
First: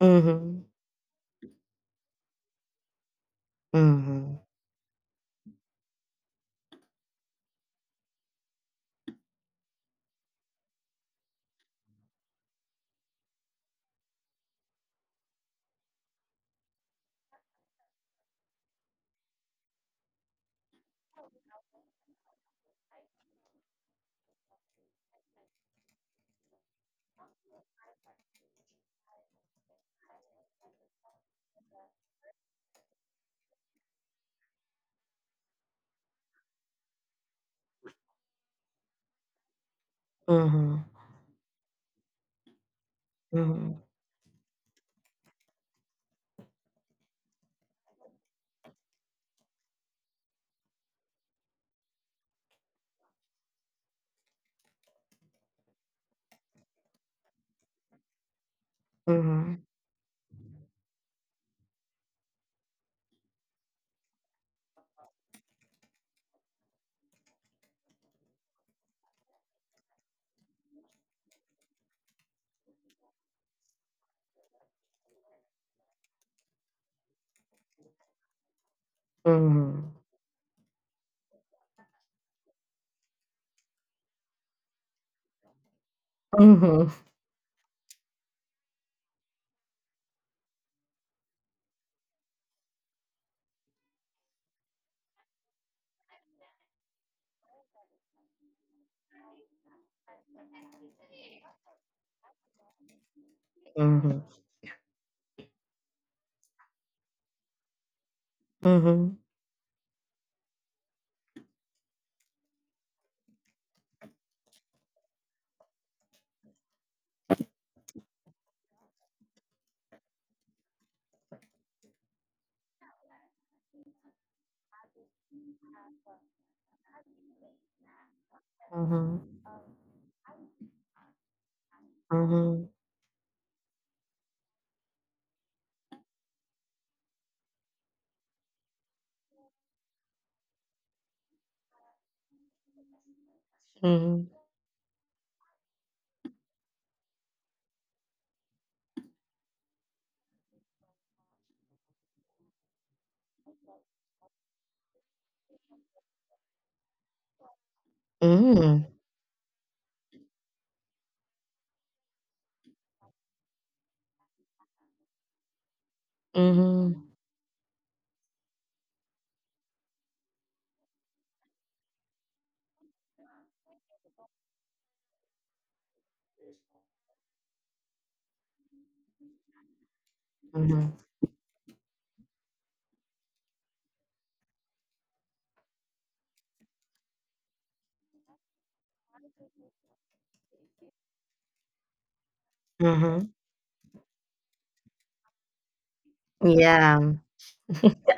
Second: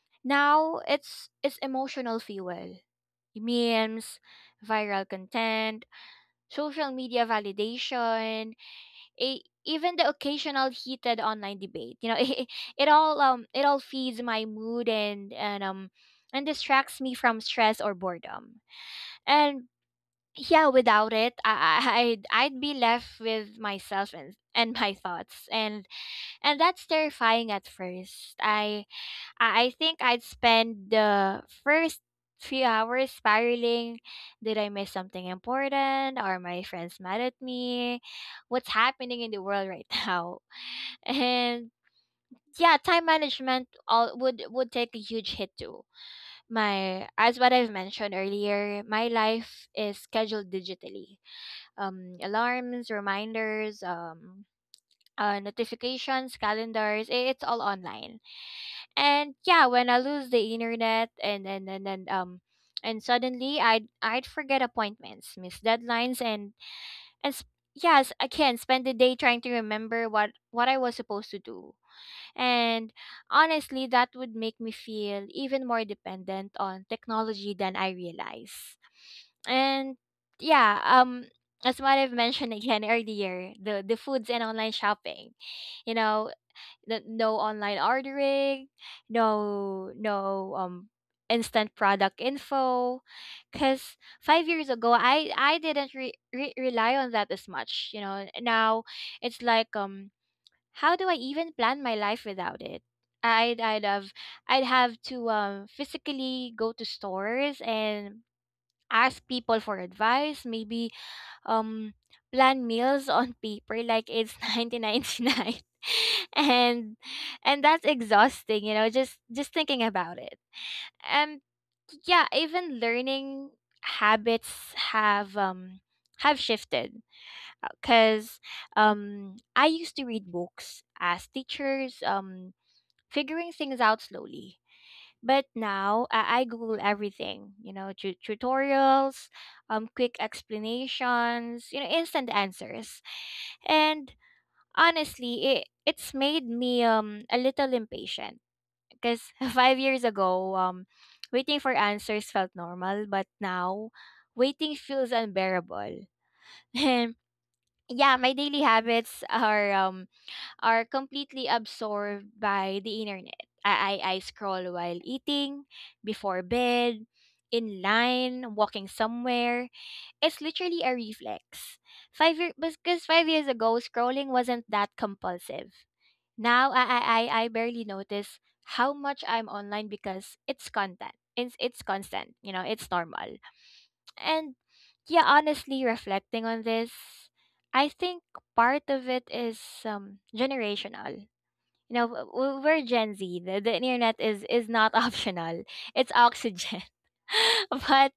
[SPEAKER 1] Mhm.
[SPEAKER 2] Now it's emotional fuel. Memes,
[SPEAKER 1] Mhm.
[SPEAKER 2] viral content, social media validation, even the occasional heated online debate, you know. It all feeds my mood, and distracts me from stress or boredom. And yeah, without it, I'd be left with myself and my thoughts, and that's terrifying. At first, I think I'd spend the first few hours spiraling. Did I miss something important? Are my friends mad at me? What's happening in the world right now? And yeah, time management
[SPEAKER 1] Mhm.
[SPEAKER 2] all would take a huge hit too. My As what I've mentioned earlier, my life is scheduled digitally. Alarms, reminders, notifications, calendars, it's all online. And yeah,
[SPEAKER 1] Mhm.
[SPEAKER 2] when I lose the internet, and suddenly I'd forget appointments, miss deadlines, and yes, again, spend the day trying to remember what I was supposed to do. And honestly, that would make me feel even more dependent on technology than I realize.
[SPEAKER 1] Mhm.
[SPEAKER 2] And yeah, as what I've mentioned again earlier, the foods and online shopping. You know,
[SPEAKER 1] Mhm.
[SPEAKER 2] the, no online ordering, no instant product info, cuz 5 years ago I didn't rely on that as much, you know. Now it's like, how do I even plan my life without it? I'd I'd have
[SPEAKER 1] Mhm.
[SPEAKER 2] I'd have to physically go to stores and
[SPEAKER 1] Mhm.
[SPEAKER 2] ask people for advice, maybe um plan meals on paper like it's 1999. and and that's exhausting, you know, just thinking about it. And yeah, even learning habits have shifted, because I used to read books, ask teachers,
[SPEAKER 1] Mhm. Mhm. Mhm. Mhm.
[SPEAKER 2] figuring things out slowly. But now I Google everything, you know, tutorials, quick explanations, you know, instant answers. And
[SPEAKER 1] Mhm.
[SPEAKER 2] honestly, it's made me a little impatient, because 5 years ago, waiting for answers felt normal, but now waiting feels unbearable. And yeah, my daily
[SPEAKER 1] Mm.
[SPEAKER 2] habits are completely absorbed by the internet. I scroll while eating, before bed,
[SPEAKER 1] Mhm.
[SPEAKER 2] in line, walking somewhere. It's literally a reflex. Because 5 years ago, scrolling wasn't that compulsive. Now I barely notice how much I'm online because it's
[SPEAKER 1] Mhm.
[SPEAKER 2] content. It's constant, it's normal. And yeah, honestly, reflecting on this, I think part of it is generational. We're Gen
[SPEAKER 1] Mhm.
[SPEAKER 2] Z. The internet is not optional. It's oxygen.
[SPEAKER 1] Yeah.
[SPEAKER 2] But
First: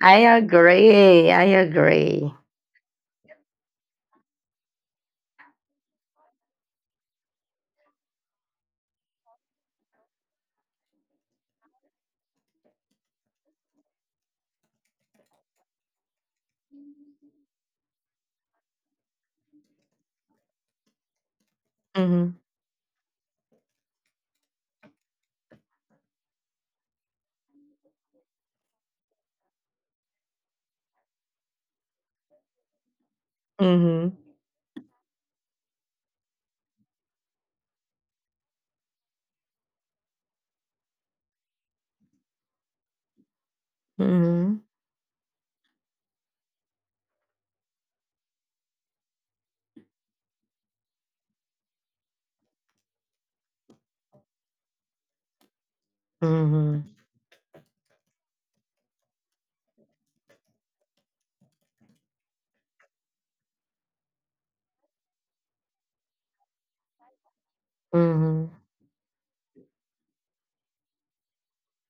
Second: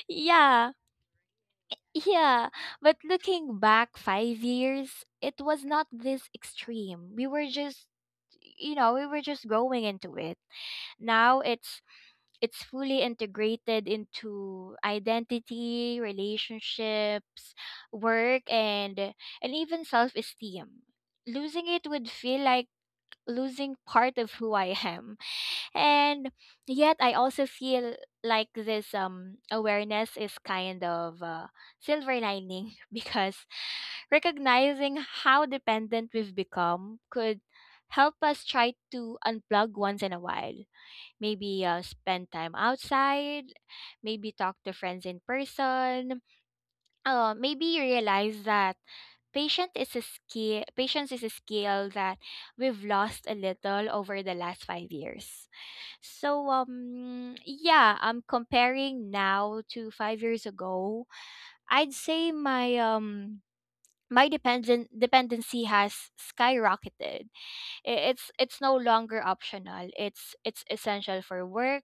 [SPEAKER 1] I
[SPEAKER 2] yeah,
[SPEAKER 1] agree. I agree.
[SPEAKER 2] yeah. But looking back 5 years, it was not this extreme. We were just we were just growing into it. Now it's fully integrated into identity, relationships, work, and even self-esteem. Losing it would feel
[SPEAKER 1] Mhm,
[SPEAKER 2] like losing part of who I am. And yet I also feel like this awareness is kind of silver lining because
[SPEAKER 1] mhm,
[SPEAKER 2] recognizing how dependent we've become could help us try to unplug once in a while. Maybe spend time outside, maybe talk
[SPEAKER 1] mhm,
[SPEAKER 2] to friends in person. Oh, maybe you realize that patience is a skill that we've lost a little over the last 5 years. So
[SPEAKER 1] mhm,
[SPEAKER 2] yeah, I'm comparing now to 5 years ago. I'd say my my dependent dependency has skyrocketed. I- it's
[SPEAKER 1] mhm,
[SPEAKER 2] it's no longer optional. It's essential for work,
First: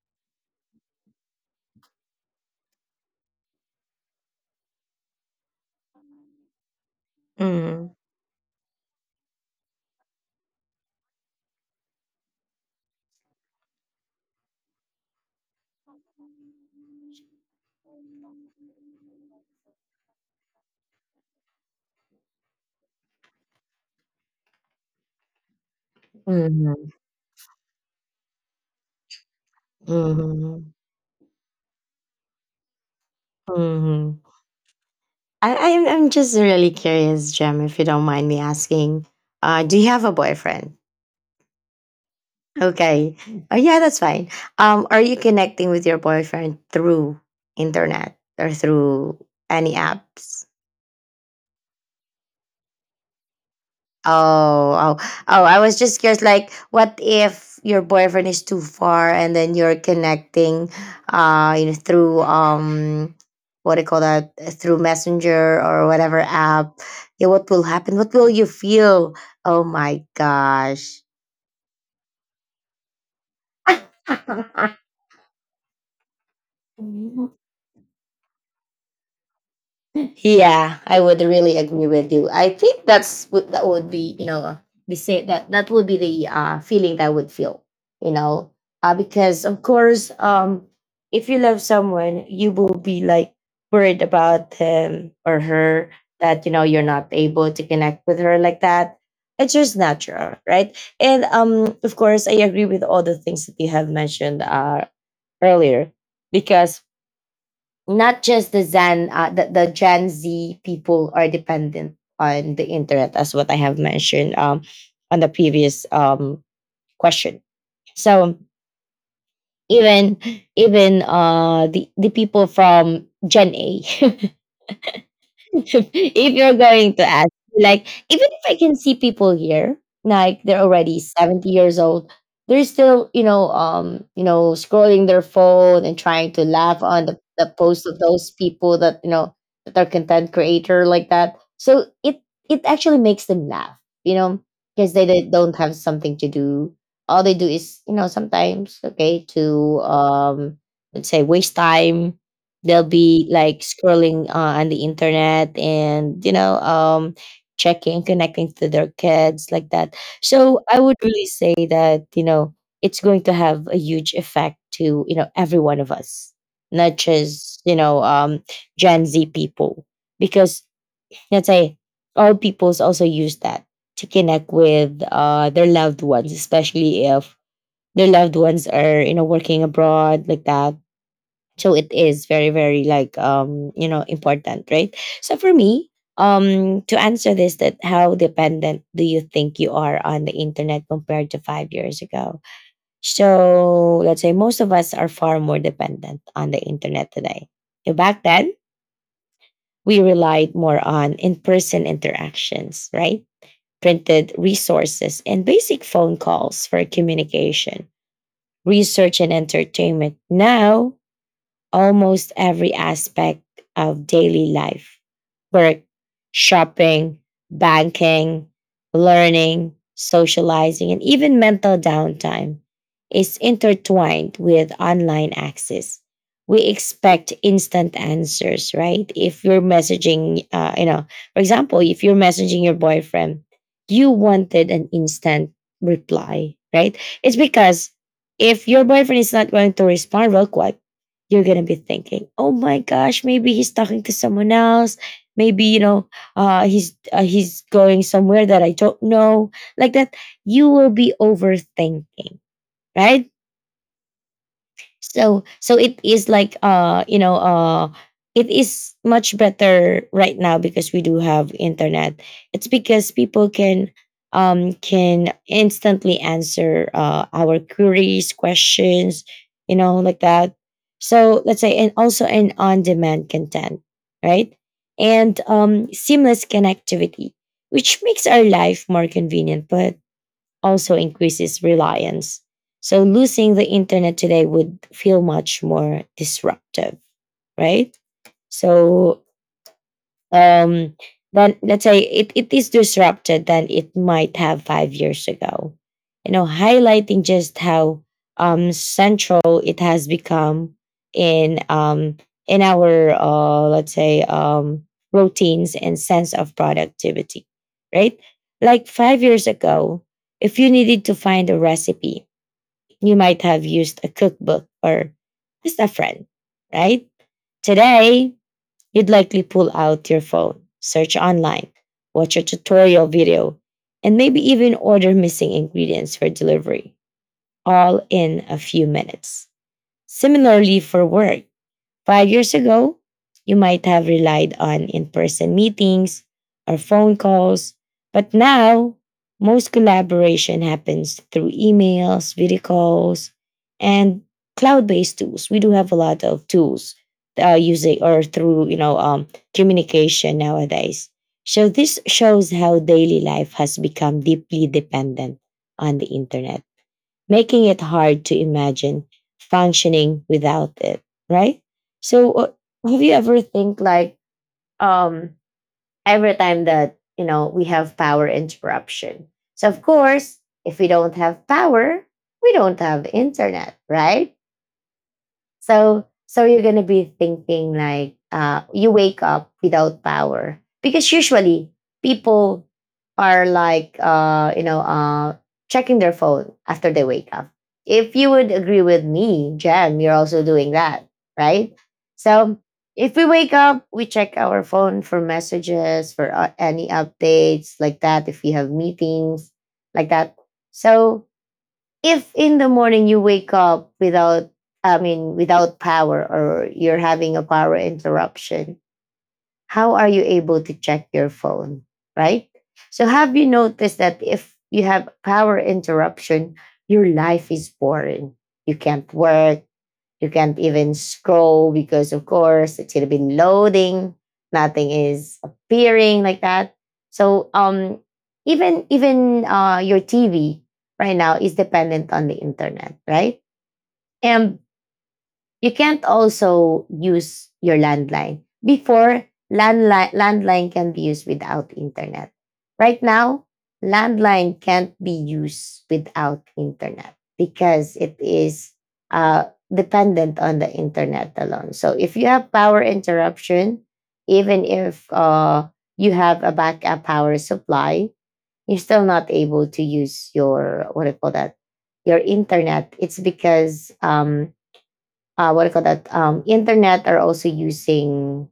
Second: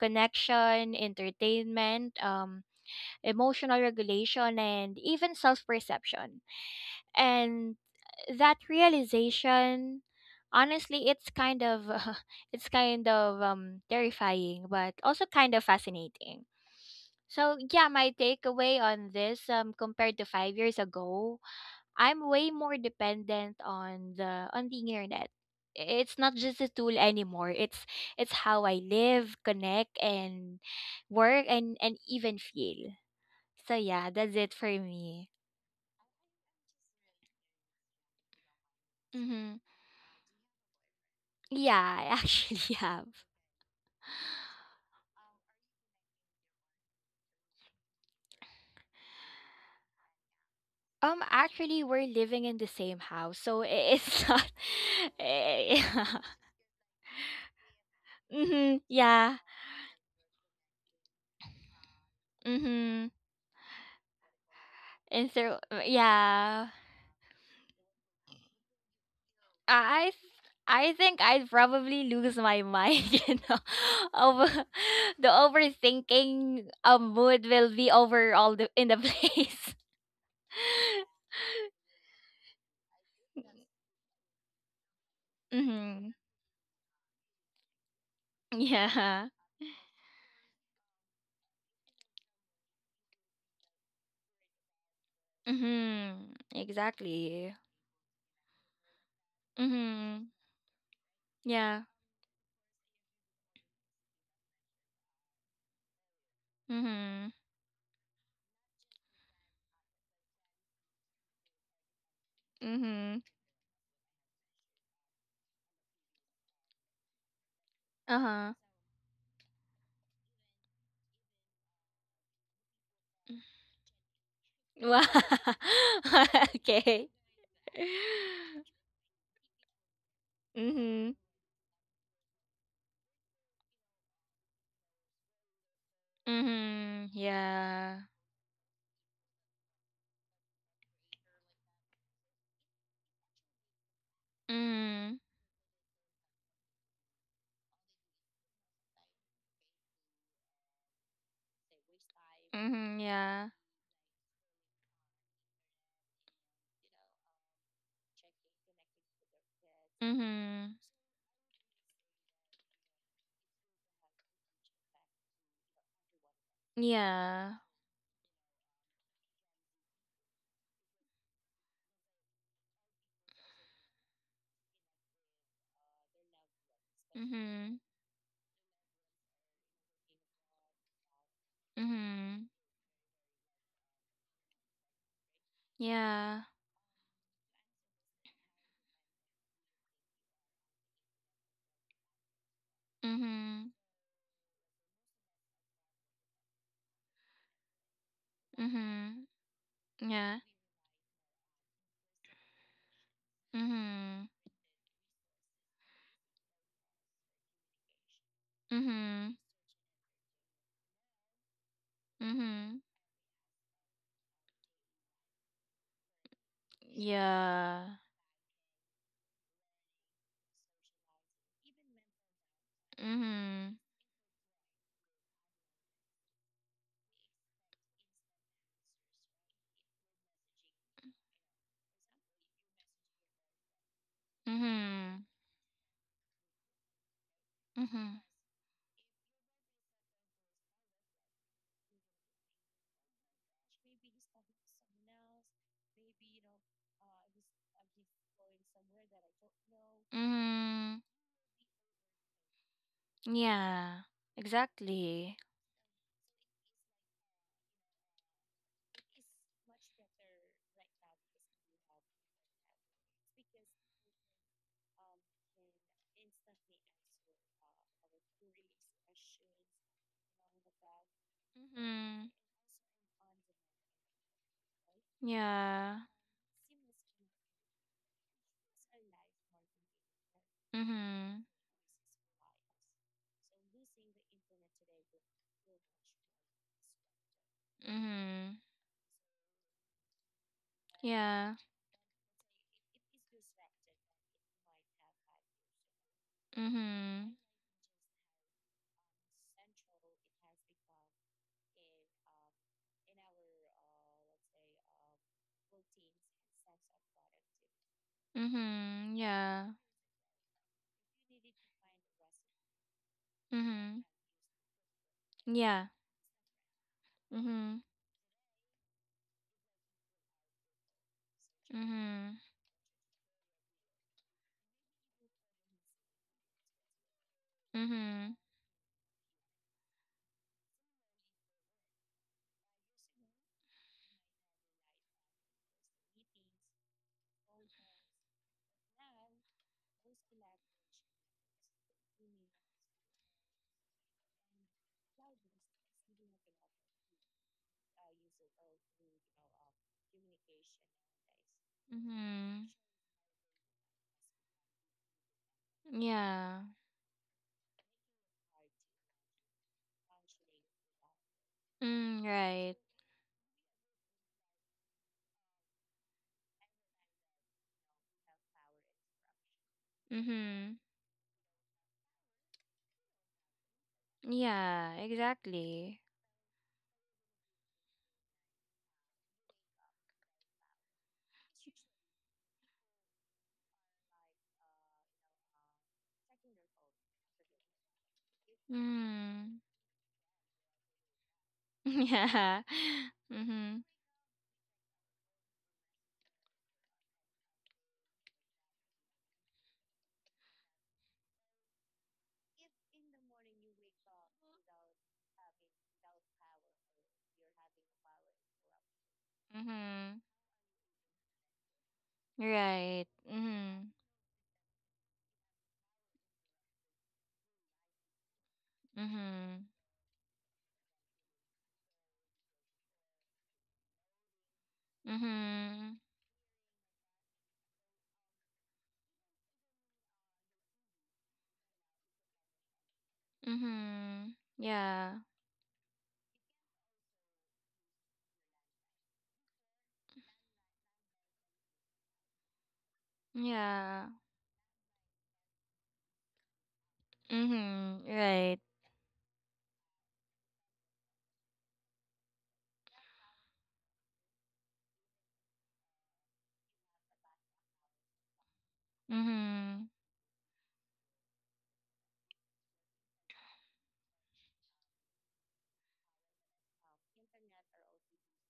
[SPEAKER 2] connection, entertainment, emotional regulation, and even self perception. And
[SPEAKER 1] mhm,
[SPEAKER 2] that realization, honestly, it's kind of it's kind of terrifying but also kind of fascinating. So yeah, my takeaway on this, compared to 5 years ago, I'm way more dependent on the internet it's not just a
[SPEAKER 1] mhm,
[SPEAKER 2] tool anymore. It's how I live, connect and
[SPEAKER 1] mhm,
[SPEAKER 2] work, and even feel. So yeah,
[SPEAKER 1] mhm.
[SPEAKER 2] that's it for me.
[SPEAKER 1] I'm just really curious, Jem, if you don't mind me asking.
[SPEAKER 2] Mm-hmm.
[SPEAKER 1] Do you have a boyfriend?
[SPEAKER 2] Yeah, I actually have.
[SPEAKER 1] Okay. Oh yeah, that's fine. Are you connecting with your boyfriend through internet or through any apps?
[SPEAKER 2] Actually, we're living in the same house, so it's not.
[SPEAKER 1] Oh, oh, oh, I was
[SPEAKER 2] Yeah.
[SPEAKER 1] just curious, like, what if your boyfriend is too
[SPEAKER 2] Mm-hmm,
[SPEAKER 1] far
[SPEAKER 2] yeah.
[SPEAKER 1] and then you're connecting, you know, through,
[SPEAKER 2] Mm-hmm.
[SPEAKER 1] what do you call that, through
[SPEAKER 2] And so,
[SPEAKER 1] Messenger or whatever
[SPEAKER 2] yeah,
[SPEAKER 1] app? Yeah, what will happen? What will you feel? Oh my
[SPEAKER 2] I, I
[SPEAKER 1] gosh.
[SPEAKER 2] think I'd probably lose my mind. You know, over the overthinking mood will be over all the in the place.
[SPEAKER 1] Yeah, I would really agree with you. I think that's what that would be, be say that that would be
[SPEAKER 2] Mm-hmm.
[SPEAKER 1] the feeling that I would feel, you know,
[SPEAKER 2] Yeah.
[SPEAKER 1] because of course, if you love someone, you will be like worried about him or her
[SPEAKER 2] Mhm.
[SPEAKER 1] that you know you're not
[SPEAKER 2] Exactly.
[SPEAKER 1] able to connect with her like that. It's just
[SPEAKER 2] Mhm.
[SPEAKER 1] natural, right? And
[SPEAKER 2] Yeah.
[SPEAKER 1] of course, I agree with all the things that you have mentioned earlier, because
[SPEAKER 2] Mhm.
[SPEAKER 1] not just the Zen, the Gen Z people are dependent on the
[SPEAKER 2] Mhm.
[SPEAKER 1] internet, as what I have mentioned on the previous question. So
[SPEAKER 2] Uh-huh.
[SPEAKER 1] even even the people from Gen A.
[SPEAKER 2] Wow.
[SPEAKER 1] If you're going
[SPEAKER 2] Okay.
[SPEAKER 1] to ask, like, even if I can see people here, like they're already
[SPEAKER 2] Mhm.
[SPEAKER 1] 70 years old, they're still, you know, scrolling their phone and trying to laugh
[SPEAKER 2] Mhm.
[SPEAKER 1] on the posts
[SPEAKER 2] Yeah.
[SPEAKER 1] of those people that, you know, that are content creator like that. So it actually makes them laugh, you know, because
[SPEAKER 2] Mhm.
[SPEAKER 1] they don't have something to do. All they do is, you know, sometimes okay to let's say waste time. They'll
[SPEAKER 2] Mhm.
[SPEAKER 1] be
[SPEAKER 2] Yeah.
[SPEAKER 1] like scrolling on the internet and you know checking, connecting to their kids like that. So
[SPEAKER 2] Mhm.
[SPEAKER 1] I would really say that you know it's going to have a huge effect to you know every one of us, not
[SPEAKER 2] Yeah.
[SPEAKER 1] just you know Gen Z people, because let's say all peoples also use that to connect with their loved ones, especially if
[SPEAKER 2] Mhm.
[SPEAKER 1] their loved ones are you know working abroad like that. So it is very very like you know important, right? So for me, to answer this that how dependent do you think you are on the internet compared to five years ago, so let's say most of us are far more dependent on the internet today. And back then
[SPEAKER 2] Mhm.
[SPEAKER 1] we
[SPEAKER 2] Yeah.
[SPEAKER 1] relied more on in-person interactions, right,
[SPEAKER 2] Mhm. Mhm. Yeah. Mhm.
[SPEAKER 1] printed resources and basic phone calls for communication, research
[SPEAKER 2] Mhm.
[SPEAKER 1] and entertainment. Now almost every
[SPEAKER 2] Mhm.
[SPEAKER 1] aspect of daily life, work, shopping,
[SPEAKER 2] Yeah.
[SPEAKER 1] banking, learning, socializing, and even mental downtime is
[SPEAKER 2] Mhm.
[SPEAKER 1] intertwined with online access. We expect instant answers, right? If you're messaging, for example, if you're messaging your boyfriend, you wanted an
[SPEAKER 2] Mhm.
[SPEAKER 1] instant reply, right? It's because
[SPEAKER 2] Mm-hmm.
[SPEAKER 1] if your boyfriend is not going to respond real quick, you're gonna be thinking, "Oh my gosh, maybe he's talking to someone else. Maybe you know, he's going somewhere that I don't know." Like that, you will
[SPEAKER 2] Mm-hmm.
[SPEAKER 1] be overthinking, right?
[SPEAKER 2] Yeah. Exactly.
[SPEAKER 1] So so it is like it is much better right now because we do have internet. It's because people can instantly answer our queries, questions, you know, like that. So let's say, and also
[SPEAKER 2] Mm-hmm.
[SPEAKER 1] an on demand content, right, and
[SPEAKER 2] Yeah.
[SPEAKER 1] seamless connectivity which makes our life more convenient but also
[SPEAKER 2] Mm-hmm.
[SPEAKER 1] increases reliance. So losing the internet today would feel much more disruptive, right?
[SPEAKER 2] Mm-hmm.
[SPEAKER 1] So um
[SPEAKER 2] Yeah.
[SPEAKER 1] then let's say it is disrupted than it might have 5 years ago, you know, highlighting
[SPEAKER 2] Mm-hmm.
[SPEAKER 1] just how central it has become in um in our let's say routines and sense of productivity, right, like
[SPEAKER 2] Mm-hmm.
[SPEAKER 1] 5 years
[SPEAKER 2] Yeah.
[SPEAKER 1] ago, if you needed to find a recipe, you might have used
[SPEAKER 2] Mm-hmm.
[SPEAKER 1] a cookbook or just
[SPEAKER 2] Yeah.
[SPEAKER 1] a friend, right?
[SPEAKER 2] Mm-hmm.
[SPEAKER 1] Today you'd likely pull out your phone, search online,
[SPEAKER 2] Mm-hmm.
[SPEAKER 1] watch a tutorial video, and maybe even order missing ingredients for delivery, all
[SPEAKER 2] Mm-hmm.
[SPEAKER 1] in a few minutes. Similarly, for work, 5 years ago, you might have relied on in person meetings or phone calls, but now most collaboration happens through emails, video calls, and cloud based tools. We do have a lot of tools using or through you know communication nowadays. So this shows
[SPEAKER 2] Mm-hmm.
[SPEAKER 1] how daily life has become deeply dependent on the internet,
[SPEAKER 2] Yeah.
[SPEAKER 1] making it hard to imagine functioning without it, right?
[SPEAKER 2] Mm,
[SPEAKER 1] So,
[SPEAKER 2] right.
[SPEAKER 1] have you ever think like um every time that you know we have power interruption? So, of course,
[SPEAKER 2] Mm-hmm.
[SPEAKER 1] if we don't have power, we don't have internet, right?
[SPEAKER 2] Yeah, exactly.
[SPEAKER 1] So so you're gonna be thinking like you wake up without power, because usually people are like checking their phone after they wake up. If you would agree with me,
[SPEAKER 2] Mm-hmm.
[SPEAKER 1] Jem, you're also doing that, right? So
[SPEAKER 2] Yeah.
[SPEAKER 1] if we wake
[SPEAKER 2] Mm-hmm.
[SPEAKER 1] up, we check our phone for messages, for any updates like that. If we have meetings like that, so if in the morning you wake up without without power, or you're having a power interruption, how are you
[SPEAKER 2] Mm-hmm.
[SPEAKER 1] able to check your phone, right? So
[SPEAKER 2] Right.
[SPEAKER 1] have you
[SPEAKER 2] Mm-hmm.
[SPEAKER 1] noticed that if you have power interruption, your life is boring, you can't work,
[SPEAKER 2] Mm-hmm.
[SPEAKER 1] you can't even scroll because, of course, it's gonna be loading. Nothing is
[SPEAKER 2] Mhm.
[SPEAKER 1] appearing like that. So even even your TV right now is dependent on the internet, right?
[SPEAKER 2] Mhm.
[SPEAKER 1] And
[SPEAKER 2] Yeah.
[SPEAKER 1] you can't also use your landline. Before, landline can be used without internet. Right now,
[SPEAKER 2] Yeah.
[SPEAKER 1] landline can't be used without internet because
[SPEAKER 2] Mhm.
[SPEAKER 1] it
[SPEAKER 2] Right.
[SPEAKER 1] is dependent on the internet alone. So if you have power interruption, even if you have a backup power supply, you're still not able to
[SPEAKER 2] Mhm.
[SPEAKER 1] use your what do you call that, your internet. It's because what do you call that, internet are also using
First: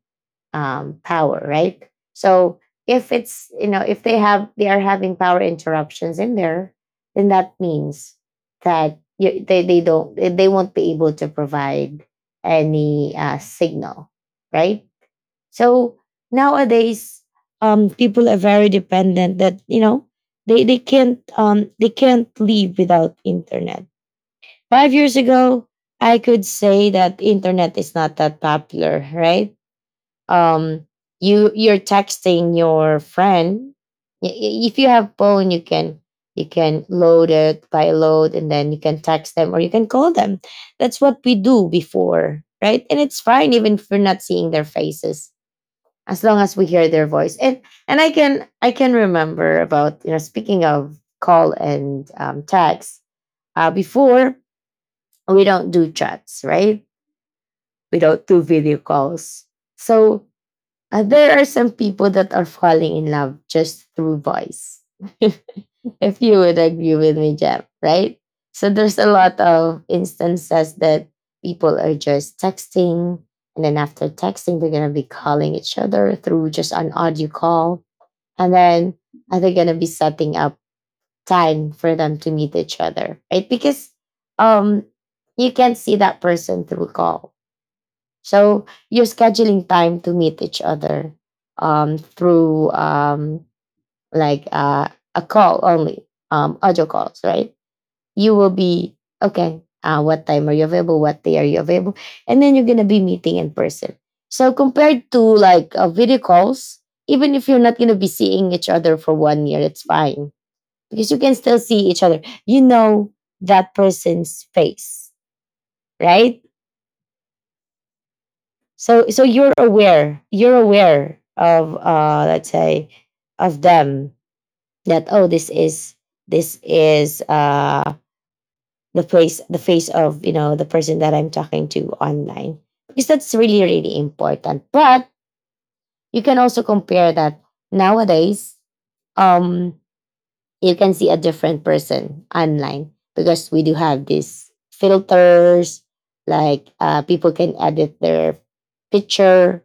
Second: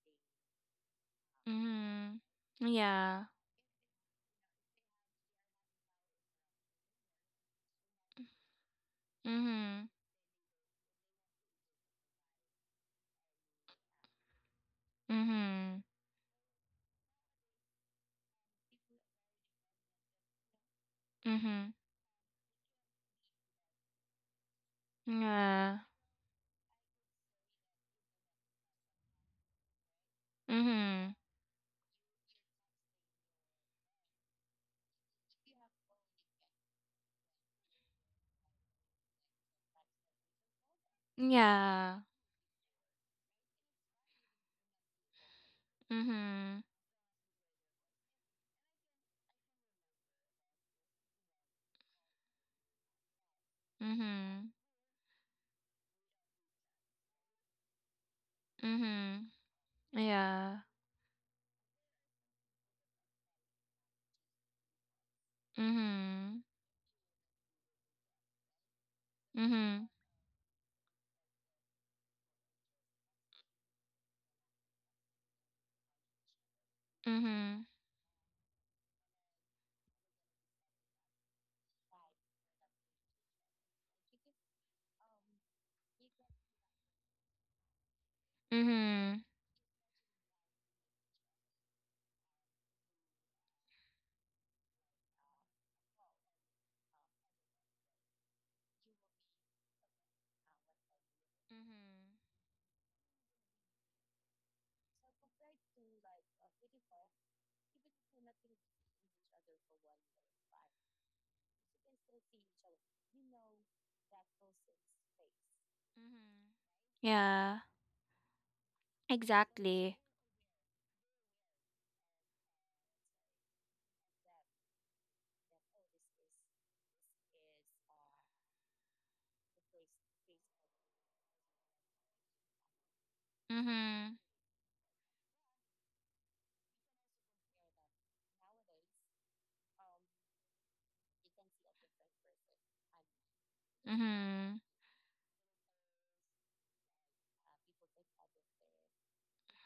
[SPEAKER 1] power, right?
[SPEAKER 2] Mhm.
[SPEAKER 1] So if
[SPEAKER 2] Yeah.
[SPEAKER 1] it's you know if they are having power interruptions in there, then that means that you, they
[SPEAKER 2] Mhm.
[SPEAKER 1] don't they won't be able to provide any signal, right?
[SPEAKER 2] Mhm.
[SPEAKER 1] So nowadays people are very dependent that you know
[SPEAKER 2] Mhm.
[SPEAKER 1] they can't live without internet. 5 years ago,
[SPEAKER 2] Yeah.
[SPEAKER 1] I could say that internet is not that popular, right? Um,
[SPEAKER 2] Mhm.
[SPEAKER 1] you you're texting your friend. If you have phone, you can load it by load, and then you can text them or you can call them. That's what we do
[SPEAKER 2] Yeah.
[SPEAKER 1] before, right? And it's fine even if we're not seeing their faces, as long as
[SPEAKER 2] Mhm.
[SPEAKER 1] we hear their voice. And I can remember about you know speaking of call and text, before
[SPEAKER 2] Mhm.
[SPEAKER 1] we don't do chats, right? We don't do video
[SPEAKER 2] Mhm.
[SPEAKER 1] calls. So
[SPEAKER 2] Yeah.
[SPEAKER 1] there are some people that are falling in love just through voice. If you
[SPEAKER 2] Mhm.
[SPEAKER 1] would agree with me, Jeb, right? So there's a lot of
[SPEAKER 2] Mhm.
[SPEAKER 1] instances that people are just texting, and then after texting, they're gonna be calling each other through just an audio
[SPEAKER 2] Mhm.
[SPEAKER 1] call, and then are they gonna be setting up time for them to meet each other, right? Because um, you can't see that person through call, so
[SPEAKER 2] Mhm.
[SPEAKER 1] you're
[SPEAKER 2] Mhm.
[SPEAKER 1] scheduling time to meet each other through like a call only, audio calls, right? You will be okay. What time are you available? What day are you available?
[SPEAKER 2] Mhm.
[SPEAKER 1] And then you're gonna be meeting in person. So compared to like video calls, even if you're not gonna be seeing each other for 1 year, it's fine because you can still see each other. You know that person's face, right?
[SPEAKER 2] Yeah.
[SPEAKER 1] So you're
[SPEAKER 2] Exactly.
[SPEAKER 1] aware, you're aware of let's say of them that oh, this is the face of the person that I'm talking to online, because that's really, really
[SPEAKER 2] Mhm.
[SPEAKER 1] important. But you can also compare that nowadays. um you can see a different person online because we do have these
[SPEAKER 2] Mhm.
[SPEAKER 1] filters. Like people can edit their picture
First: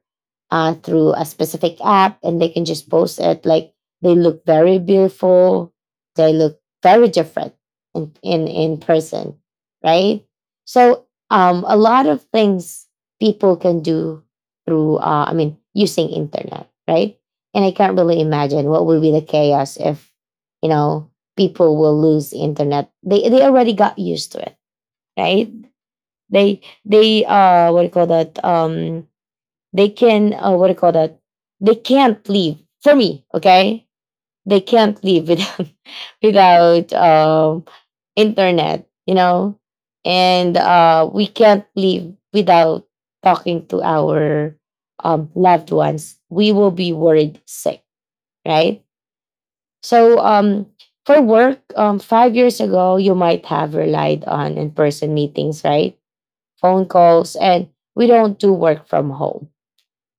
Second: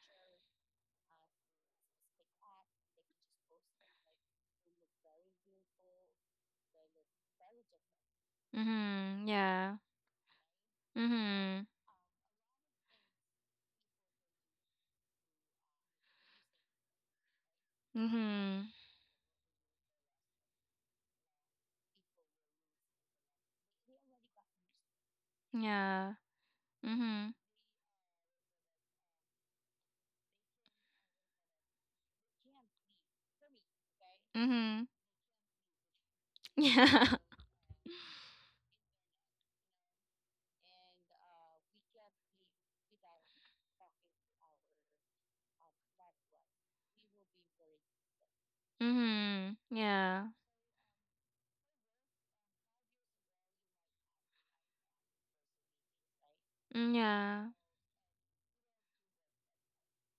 [SPEAKER 1] through a specific app, and they can just post it. Like, they look very beautiful, they look very different in
[SPEAKER 2] Mhm.
[SPEAKER 1] person,
[SPEAKER 2] Yeah.
[SPEAKER 1] right? So
[SPEAKER 2] Mhm.
[SPEAKER 1] a lot of things people can do through, I mean, using internet, right? And I can't really imagine
[SPEAKER 2] Mhm.
[SPEAKER 1] what would be the chaos if, you know, people will lose internet. They already got used to it, right?
[SPEAKER 2] Yeah.
[SPEAKER 1] they they
[SPEAKER 2] Mhm.
[SPEAKER 1] uh what do you call that? They can, what do you call that? They can't leave, for me, okay, they
[SPEAKER 2] Mhm.
[SPEAKER 1] can't live without without
[SPEAKER 2] Yeah.
[SPEAKER 1] um internet, you know. And uh, we can't live without talking to our loved ones. We will be worried sick, right?
[SPEAKER 2] Mhm.
[SPEAKER 1] So,
[SPEAKER 2] Yeah.
[SPEAKER 1] for work, 5 years ago, you might have relied on in person meetings, right? Phone
[SPEAKER 2] Mm,
[SPEAKER 1] calls, and we don't do work from home.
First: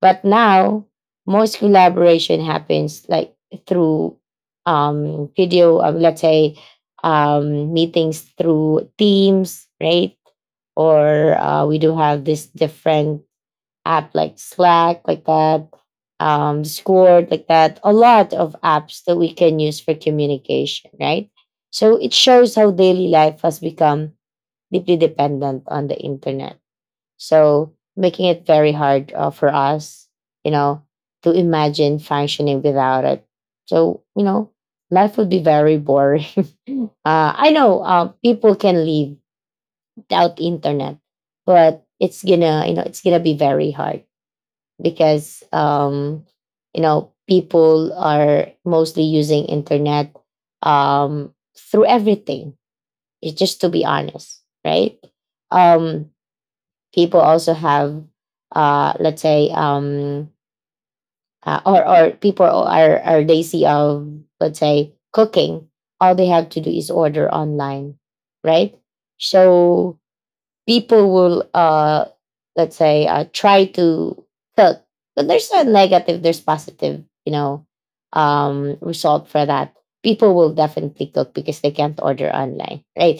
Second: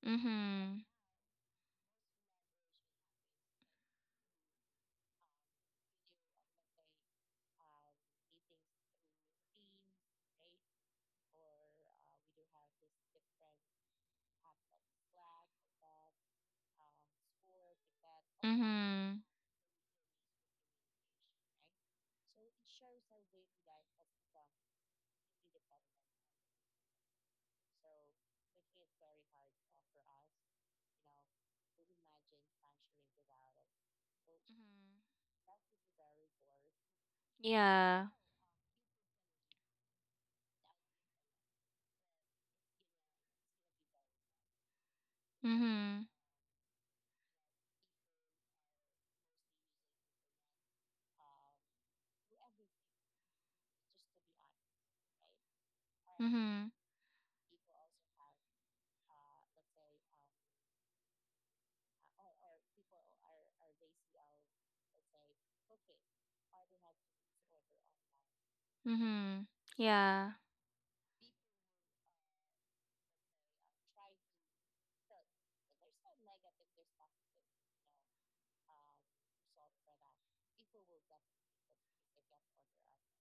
[SPEAKER 1] But now, most collaboration happens like through video, let's say meetings through Teams, right? Or we do have this different app like Slack, like that, Discord, like that. A lot of apps that we can use for communication, right? So it shows how daily life has become deeply dependent on the internet, so making it very hard for us, you know, to imagine functioning without it. So, you know, life would be very boring. I know
[SPEAKER 2] yeah.
[SPEAKER 1] people can live without internet, but it's gonna, it's gonna be very hard, because
[SPEAKER 2] Mhm.
[SPEAKER 1] you know, people are mostly using internet through everything. It's just to be honest, right? Um,
[SPEAKER 2] Mhm.
[SPEAKER 1] People also have, let's say, or people are lazy of, let's say, cooking. All they have to do is order online, right?
[SPEAKER 2] Mhm. Yeah. Mhm. Mhm. Mhm.
[SPEAKER 1] So
[SPEAKER 2] Yeah.
[SPEAKER 1] people will, let's say, try to cook, but there's no negative, there's positive, you know, result for that. People will definitely cook because they can't order online, right?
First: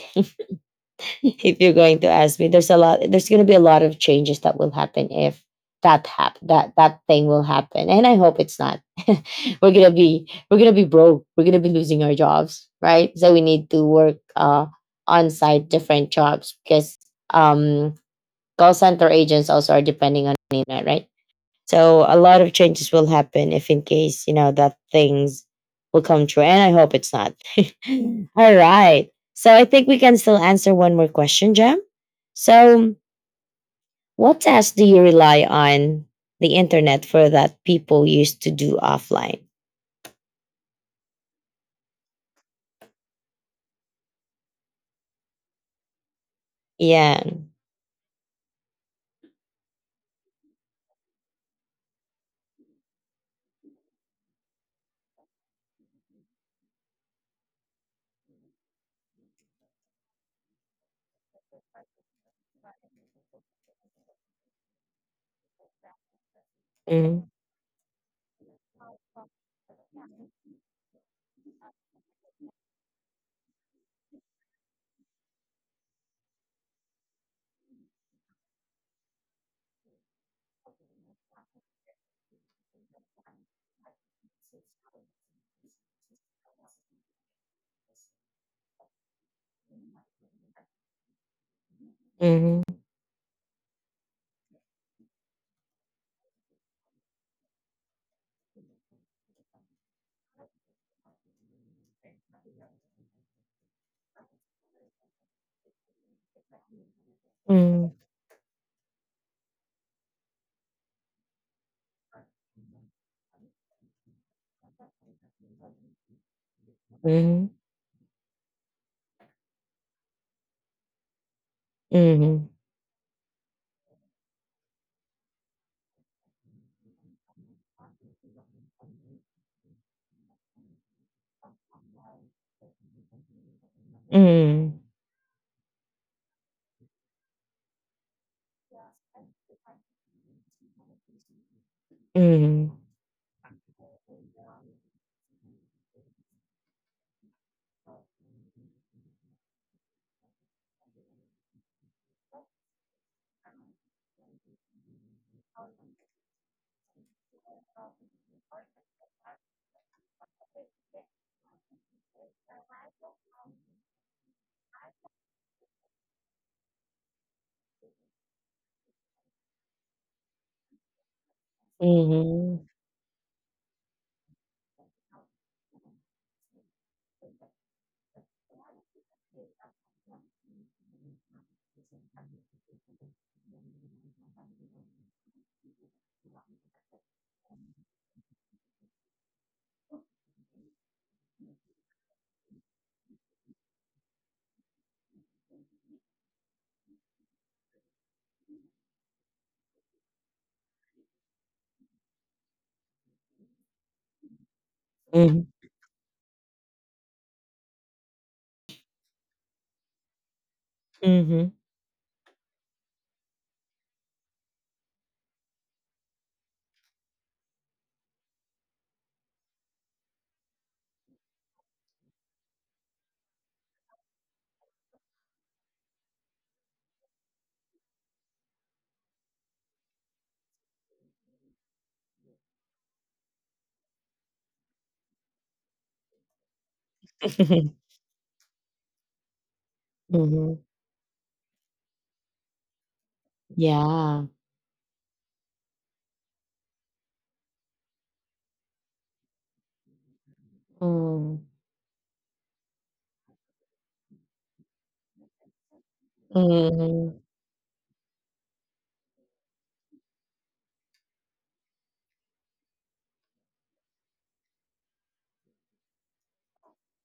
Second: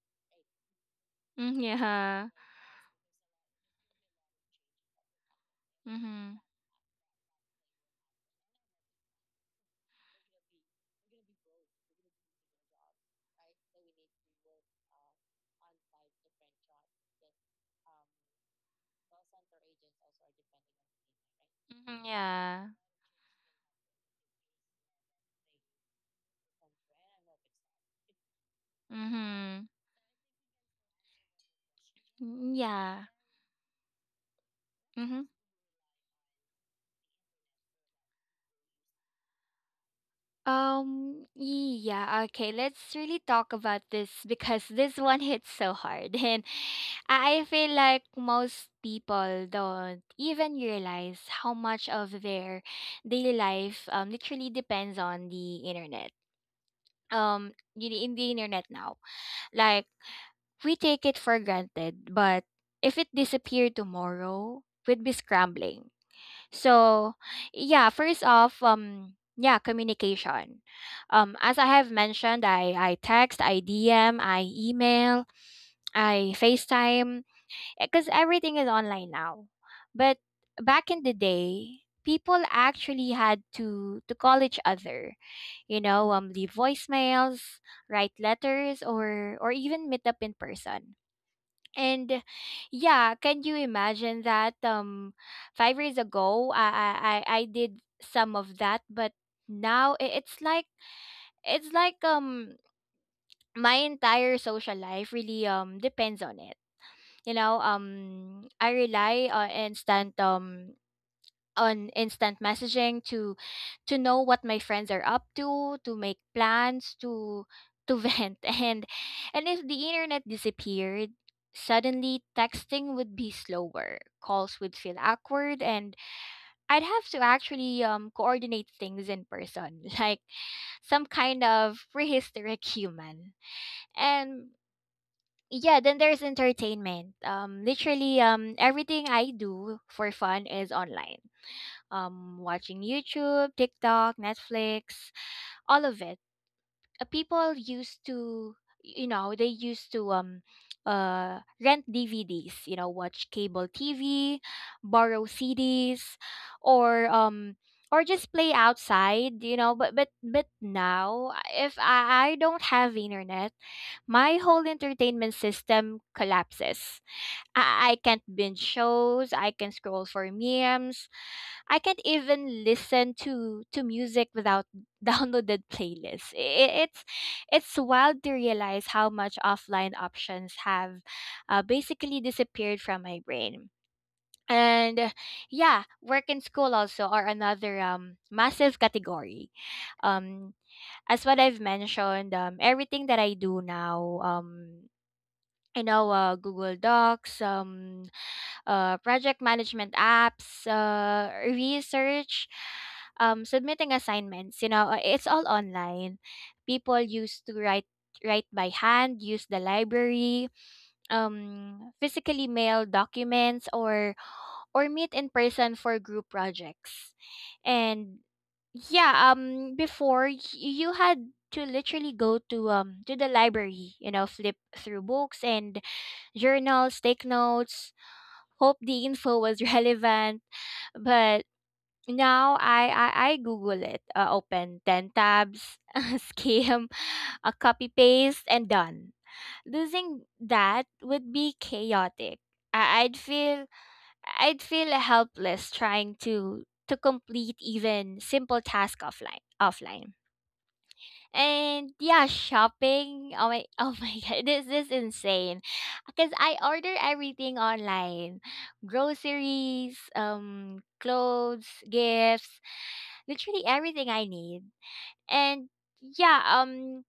[SPEAKER 1] If
[SPEAKER 2] Mm,
[SPEAKER 1] you're going to
[SPEAKER 2] yeah.
[SPEAKER 1] ask me, there's going to be a lot of changes that will happen if
[SPEAKER 2] Mhm.
[SPEAKER 1] that thing will happen, and I hope it's not. We're going to be, broke, we're going to be losing our jobs, right? So we need to work on site, different jobs, because um call center agents also are depending on the internet, right?
[SPEAKER 2] Mhm.
[SPEAKER 1] So a lot of
[SPEAKER 2] Yeah.
[SPEAKER 1] changes will happen if in case, you know, that things will come true. And I hope it's not. All right. So I
[SPEAKER 2] Mhm.
[SPEAKER 1] think we can still answer one more question, Jam.
[SPEAKER 2] Mm,
[SPEAKER 1] So
[SPEAKER 2] yeah.
[SPEAKER 1] what tasks do you
[SPEAKER 2] Mhm.
[SPEAKER 1] rely on the internet for that people used to do offline?
[SPEAKER 2] Yeah, okay, let's really talk about this because this one hits so hard. And
[SPEAKER 1] Yeah.
[SPEAKER 2] I feel like most people don't even realize how much of their daily life literally depends on the internet. In the internet now. Like we take it for granted, but if it disappeared tomorrow, we'd be scrambling. So,
[SPEAKER 1] Mm-hmm.
[SPEAKER 2] yeah, first off, yeah, communication. As I have mentioned, I text, I DM, I email, I FaceTime, because everything is online now. But back in the day, people actually had to call each other, leave voicemails, write letters, or even meet up in person. And
[SPEAKER 1] Mm-hmm.
[SPEAKER 2] yeah, can you imagine that? 5 years ago, I did some of that, but now it's like it's like um my entire social life really depends on it. I rely on instant messaging to know what my friends are up to make plans, to
[SPEAKER 1] Mm-hmm.
[SPEAKER 2] to vent. And if the internet disappeared, suddenly
[SPEAKER 1] Mm-hmm.
[SPEAKER 2] texting would be slower, calls would feel awkward, and I'd have to actually coordinate things in person, like some kind of prehistoric human. And
[SPEAKER 1] Mm-hmm.
[SPEAKER 2] yeah, then there's entertainment. Literally, everything I do for fun is online,
[SPEAKER 1] Mm-hmm.
[SPEAKER 2] watching YouTube, TikTok, Netflix, all of it. People used to, they used to rent DVDs, watch cable TV, borrow CDs, or um, or just play outside. But now, if I don't have internet, my whole entertainment system collapses. I can't binge shows. I can scroll for memes. I can't
[SPEAKER 1] Mm-hmm.
[SPEAKER 2] even listen to music without downloaded playlists. It's wild to realize how much offline options have basically disappeared from my brain. And yeah, work and school also are another massive category. Um, as what I've mentioned, everything that I do now, Google Docs, project management apps, research, submitting assignments. It's all online. People used to write by hand, use the library,
[SPEAKER 1] Mm-hmm.
[SPEAKER 2] physically mail documents, or meet in person for group projects. And yeah, before you had to literally go to the library, flip through books and journals, take notes, hope the info was relevant. But now I Google it. Open 10 tabs, skim, a copy paste, and done. Losing
[SPEAKER 1] Mm-hmm.
[SPEAKER 2] that would be chaotic. I, I'd feel
[SPEAKER 1] Yeah.
[SPEAKER 2] I'd feel helpless trying to complete even simple task offline.
[SPEAKER 1] Mm.
[SPEAKER 2] And yeah, shopping. Oh my, oh my god, this is insane. Cause I order
[SPEAKER 1] Mhm.
[SPEAKER 2] everything online, groceries, clothes, gifts, literally everything I need. And yeah,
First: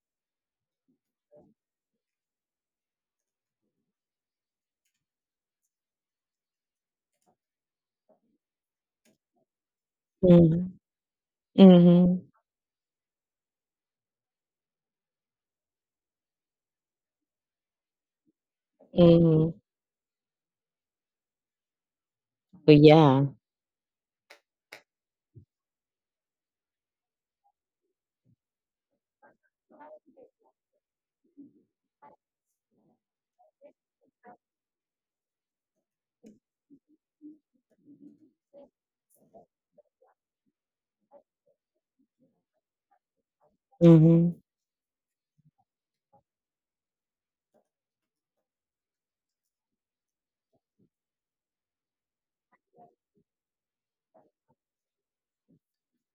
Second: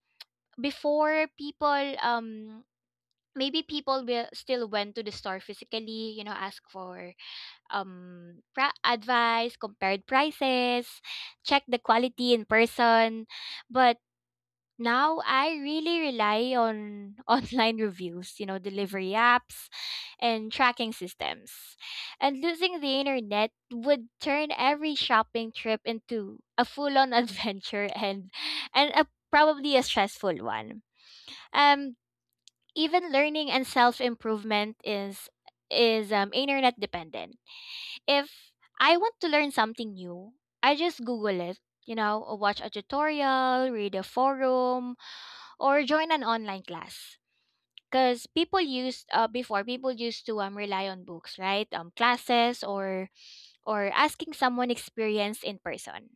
[SPEAKER 2] before um, maybe people will still went to the store physically, ask for advice, compared
[SPEAKER 1] Mhm.
[SPEAKER 2] prices, check the
[SPEAKER 1] Mhm.
[SPEAKER 2] quality in person, but now I really rely on online reviews, delivery
[SPEAKER 1] Mhm.
[SPEAKER 2] apps and tracking systems. And
[SPEAKER 1] But
[SPEAKER 2] losing the
[SPEAKER 1] yeah.
[SPEAKER 2] internet would turn every shopping trip into a full-on adventure and probably a stressful one. Um even learning and self-improvement is internet dependent. If I want to learn something new, I just google it, or watch a tutorial, read a
[SPEAKER 1] Mhm.
[SPEAKER 2] forum, or join an online class, because people used to rely on books, right, classes, or asking someone experienced in person.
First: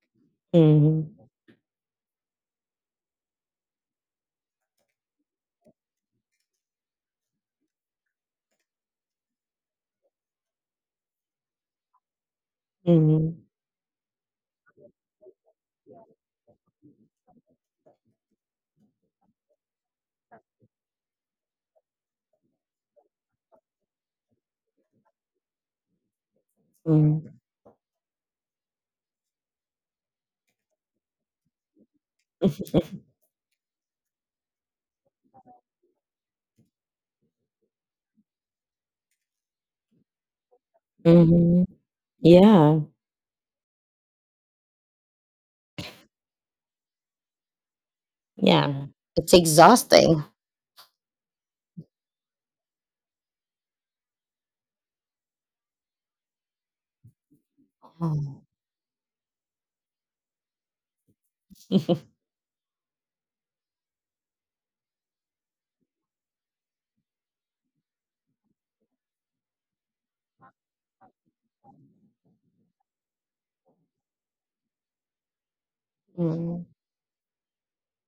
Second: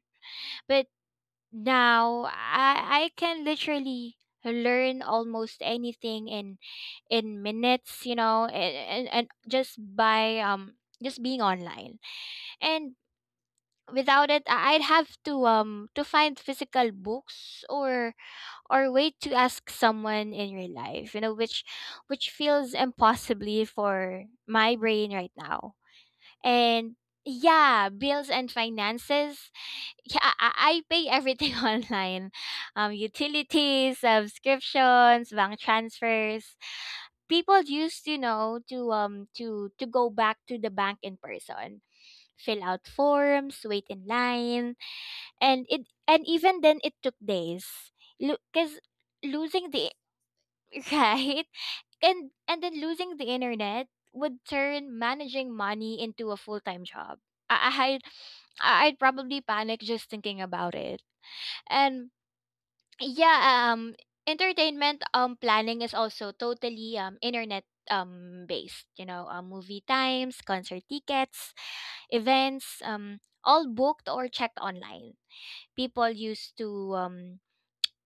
[SPEAKER 2] But
[SPEAKER 1] Mhm.
[SPEAKER 2] now I can literally learn almost anything in minutes, and just being online. And
[SPEAKER 1] Mhm.
[SPEAKER 2] without it, I'd have to find physical books, or wait to ask someone in your life, which feels impossibly for my brain right now. And
[SPEAKER 1] Mhm.
[SPEAKER 2] yeah, bills and finances. Yeah, I pay everything online, utilities, subscriptions, bank transfers. People used, to go back to the bank in
[SPEAKER 1] Mhm.
[SPEAKER 2] person, fill
[SPEAKER 1] Yeah.
[SPEAKER 2] out forms, wait in line. And it and even then, it took days, because
[SPEAKER 1] Yeah. It's
[SPEAKER 2] losing the
[SPEAKER 1] exhausting.
[SPEAKER 2] right. And then losing the internet would turn managing money into a full-time job. i i I'd, I'd probably panic just thinking about it. And yeah, um entertainment planning is also totally internet based, movie times, concert tickets, events, all booked or checked online. People used
[SPEAKER 1] Mhm.
[SPEAKER 2] to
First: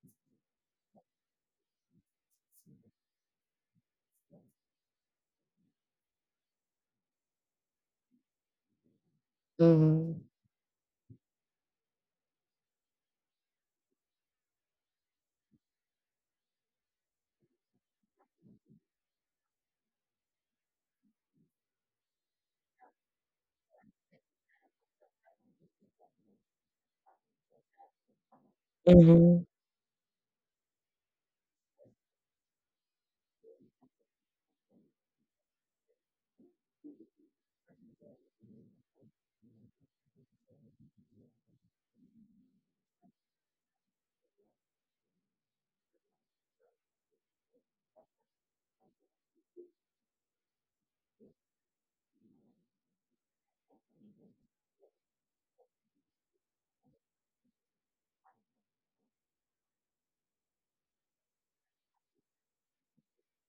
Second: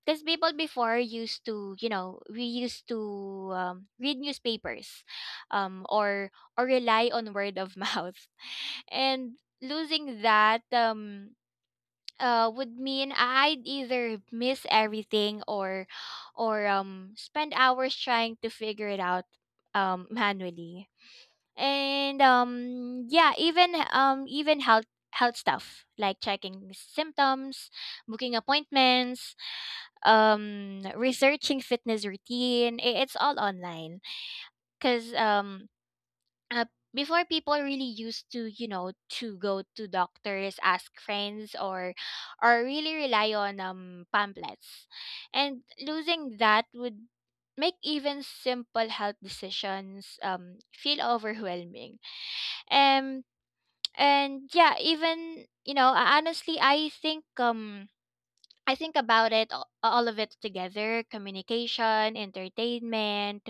[SPEAKER 2] because people before used to, we used to read newspapers, um, or or rely on word of mouth, and losing
[SPEAKER 1] Mhm.
[SPEAKER 2] that, would mean I'd either miss everything, or spend hours trying to figure it out manually. And yeah, even health stuff like checking symptoms, booking appointments,
[SPEAKER 1] Mhm.
[SPEAKER 2] researching fitness routine, it's all online, cuz uh, before people really used to, to go to doctors, ask friends, or really rely on pamphlets. And losing that would make even simple health decisions feel overwhelming. um and yeah, even honestly, I think about it, all of it together: communication, entertainment,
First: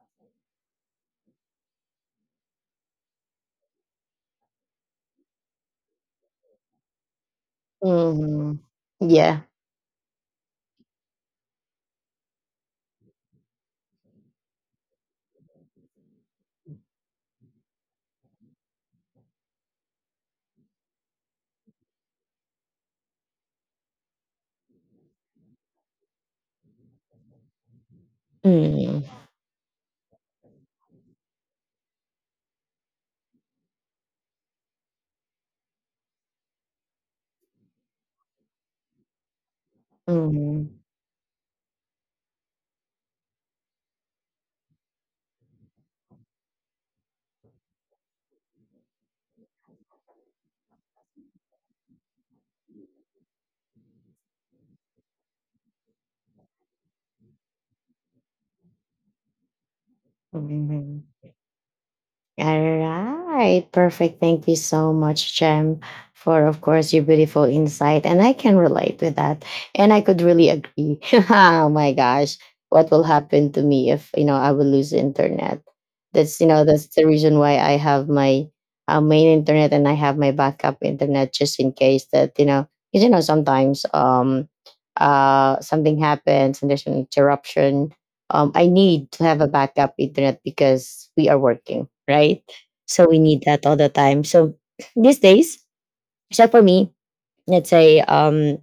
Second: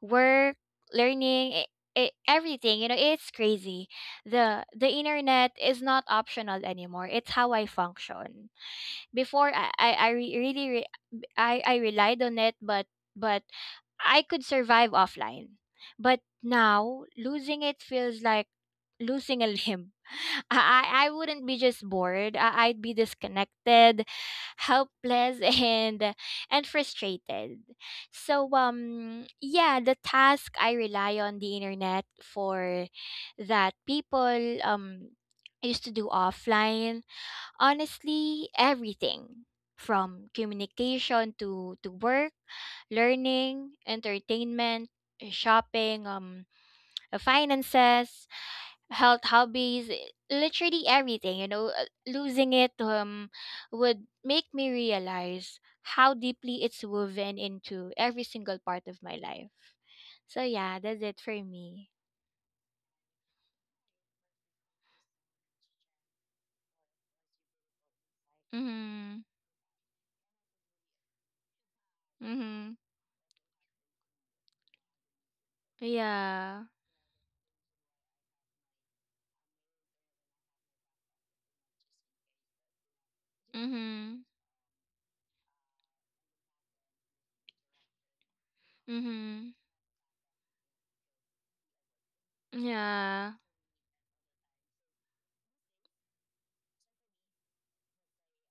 [SPEAKER 2] work, learning, it, everything. It's crazy. The internet is not optional anymore. It's how I function.
[SPEAKER 1] Mhm. Yeah.
[SPEAKER 2] Before I really re- I relied on it, but I could survive offline. But now losing it feels like losing a limb. I wouldn't be just bored. I'd be disconnected, helpless, and frustrated. So
[SPEAKER 1] Mhm.
[SPEAKER 2] yeah, the task I rely on the internet for that people used to do offline, honestly, everything from
[SPEAKER 1] Mhm.
[SPEAKER 2] communication to, work, learning, entertainment, shopping, finances, health, hobbies, literally everything. Losing it would make me realize how deeply it's woven into every single part of my life. So yeah, that's
[SPEAKER 1] Mhm.
[SPEAKER 2] it for me.
[SPEAKER 1] All right. Perfect. Thank you so much, Jem, for, of course, your beautiful insight. And I can relate with
[SPEAKER 2] Mhm.
[SPEAKER 1] that. And I could really agree. Oh my gosh.
[SPEAKER 2] Mhm.
[SPEAKER 1] What will happen to me if, you know, I will lose internet? That's, you know,
[SPEAKER 2] Yeah.
[SPEAKER 1] that's the reason why I have my main internet, and I have my backup internet, just in case that, you know, 'cause, you know, sometimes
[SPEAKER 2] Mhm.
[SPEAKER 1] something happens and there's an interruption. I need to have a
[SPEAKER 2] Mhm.
[SPEAKER 1] backup internet because we are working, right? So we need
[SPEAKER 2] Yeah.
[SPEAKER 1] that all the time. So these days, except for me, let's say, um,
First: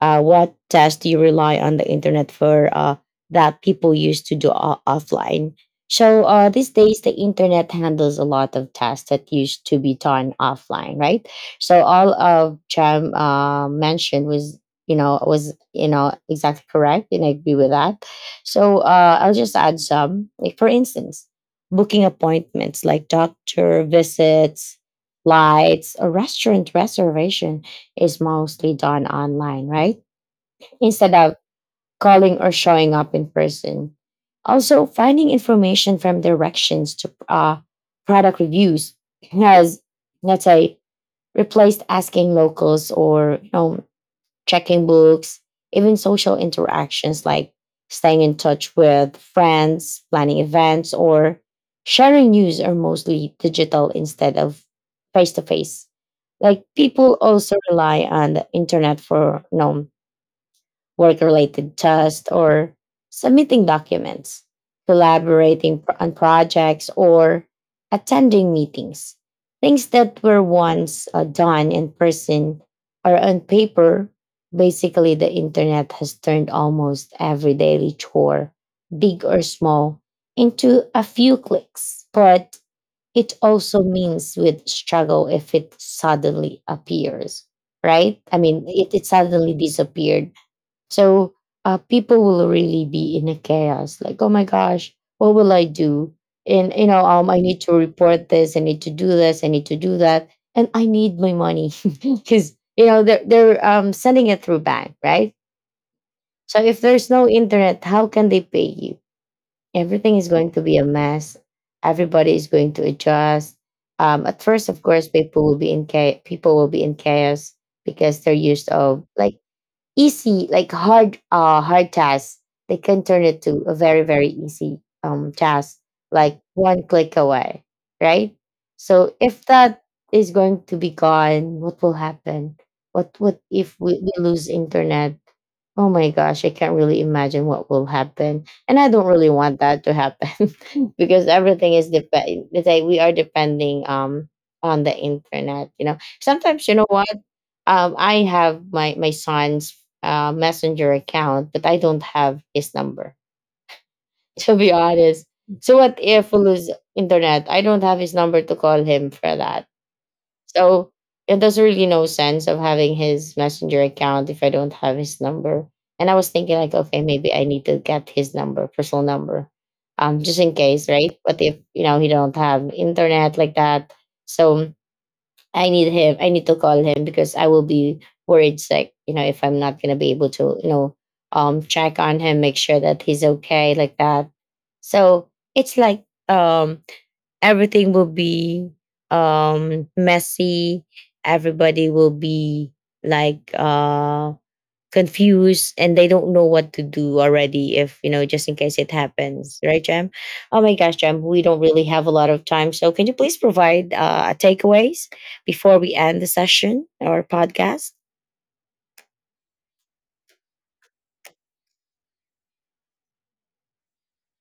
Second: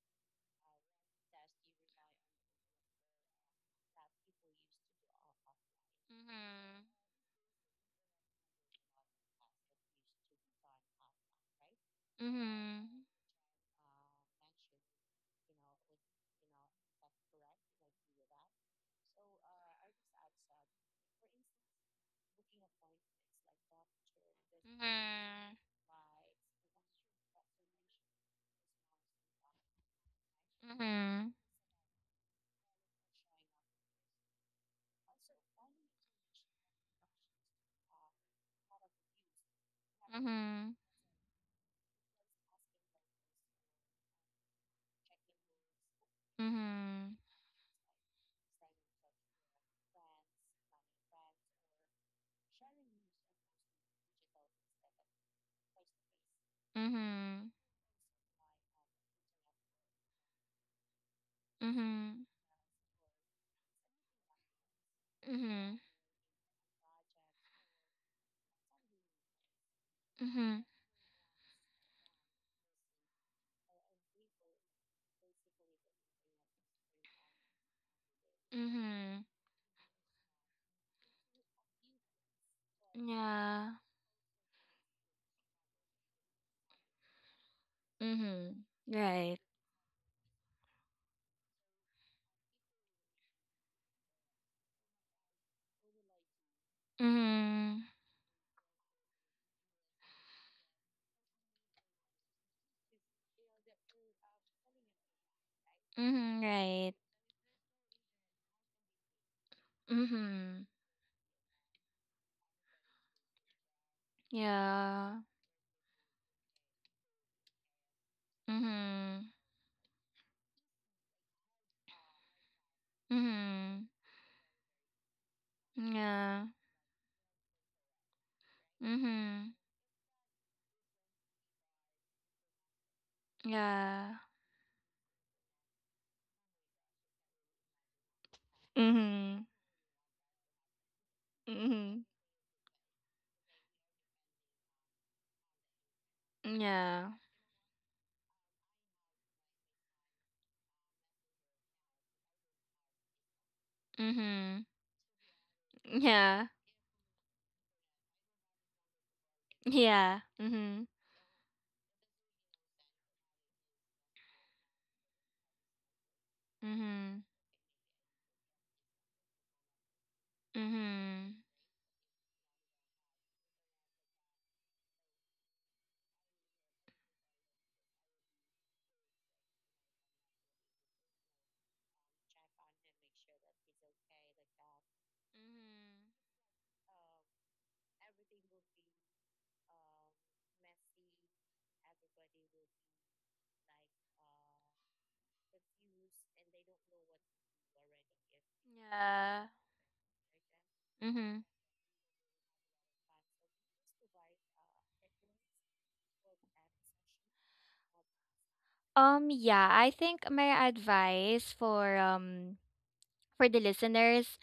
[SPEAKER 1] uh, what test do you rely on the internet for that people used to do o- offline? So these
[SPEAKER 2] Mhm.
[SPEAKER 1] days, the internet handles a lot of tests that used to be done offline, right? So all of
[SPEAKER 2] Mhm.
[SPEAKER 1] Jam mentioned was, you know, was, you know, exactly correct, and I agree with that. So I'll just add some, like, for instance, booking appointments like doctor visits, lights, or restaurant reservation is mostly done online, right? Instead
[SPEAKER 2] Mhm.
[SPEAKER 1] of calling or showing up in person. Also, finding information from directions to product reviews has, let's
[SPEAKER 2] Mhm.
[SPEAKER 1] say, replaced asking locals or, you know, checking books. Even social
[SPEAKER 2] Mhm.
[SPEAKER 1] interactions like staying in touch with friends, planning events, or sharing news are mostly digital instead of face to face. Like, people
[SPEAKER 2] Mhm.
[SPEAKER 1] also rely on the internet for, you know, work related
[SPEAKER 2] Mhm.
[SPEAKER 1] tasks, or submitting documents, collaborating
[SPEAKER 2] Mhm.
[SPEAKER 1] on projects, or attending meetings. Things that
[SPEAKER 2] Mhm.
[SPEAKER 1] were
[SPEAKER 2] Mhm.
[SPEAKER 1] once done in person are on paper. Basically, the internet has turned almost every daily chore,
[SPEAKER 2] Mhm.
[SPEAKER 1] big or small, into a few clicks. But it
[SPEAKER 2] Yeah.
[SPEAKER 1] also means with struggle if it suddenly appears, right? I
[SPEAKER 2] Mhm.
[SPEAKER 1] mean, it
[SPEAKER 2] Right.
[SPEAKER 1] suddenly disappeared. So people will really be in a chaos. Like, oh my gosh, what will I do? And you know, I need to
[SPEAKER 2] Mhm.
[SPEAKER 1] report this, I need to do this, I need to do that, and I need my money, because, you know, they're sending it through bank, right?
[SPEAKER 2] Mhm.
[SPEAKER 1] So if
[SPEAKER 2] Right.
[SPEAKER 1] there's no internet, how can they pay you? Everything is going to
[SPEAKER 2] Mhm.
[SPEAKER 1] be a mess. Everybody is going to adjust. At first, of course,
[SPEAKER 2] Yeah.
[SPEAKER 1] people will be in chaos. People will be in chaos because they're used of
[SPEAKER 2] Mhm.
[SPEAKER 1] like easy, like hard, hard tasks they can turn it to a
[SPEAKER 2] Mhm.
[SPEAKER 1] very, very easy task, like
[SPEAKER 2] Yeah.
[SPEAKER 1] one click away, right? So if
[SPEAKER 2] Mhm.
[SPEAKER 1] that is going to be gone, what will happen? What if we
[SPEAKER 2] Yeah.
[SPEAKER 1] lose internet? Oh my gosh, I can't really imagine what will happen, and I don't really
[SPEAKER 2] Mhm.
[SPEAKER 1] want that to happen. Because everything is
[SPEAKER 2] Mhm.
[SPEAKER 1] depend, it's like we are depending on the internet. You know, sometimes, you know what,
[SPEAKER 2] Yeah.
[SPEAKER 1] I have my son's messenger account, but I don't have his number. To
[SPEAKER 2] Mhm.
[SPEAKER 1] be honest, so what if we
[SPEAKER 2] Yeah.
[SPEAKER 1] lose internet? I don't have his number to call him for that.
[SPEAKER 2] Yeah. Mhm.
[SPEAKER 1] So it does not really, no sense of having his messenger account if I don't have his number. And I was thinking like, okay,
[SPEAKER 2] Mhm.
[SPEAKER 1] maybe I need to get his number, personal number, just in case, right?
[SPEAKER 2] Mhm.
[SPEAKER 1] But if, you know, he don't have internet like that, so I need him. I need to call him because I will be worried sick, you know, if I'm not going to be able to, you know, check on him, make sure that he's okay, like that. So it's like,
[SPEAKER 2] Mhm.
[SPEAKER 1] everything will be messy. Everybody will be like, confused, and they don't know what to do already, if, you know, just in case it
[SPEAKER 2] Yeah.
[SPEAKER 1] happens, right, Jam? Oh my gosh, Jam, we
[SPEAKER 2] Mm-hmm.
[SPEAKER 1] don't really have a lot of time, so can you please provide takeaways before we end the session or podcast?
[SPEAKER 2] Yeah, I think my advice for the listeners,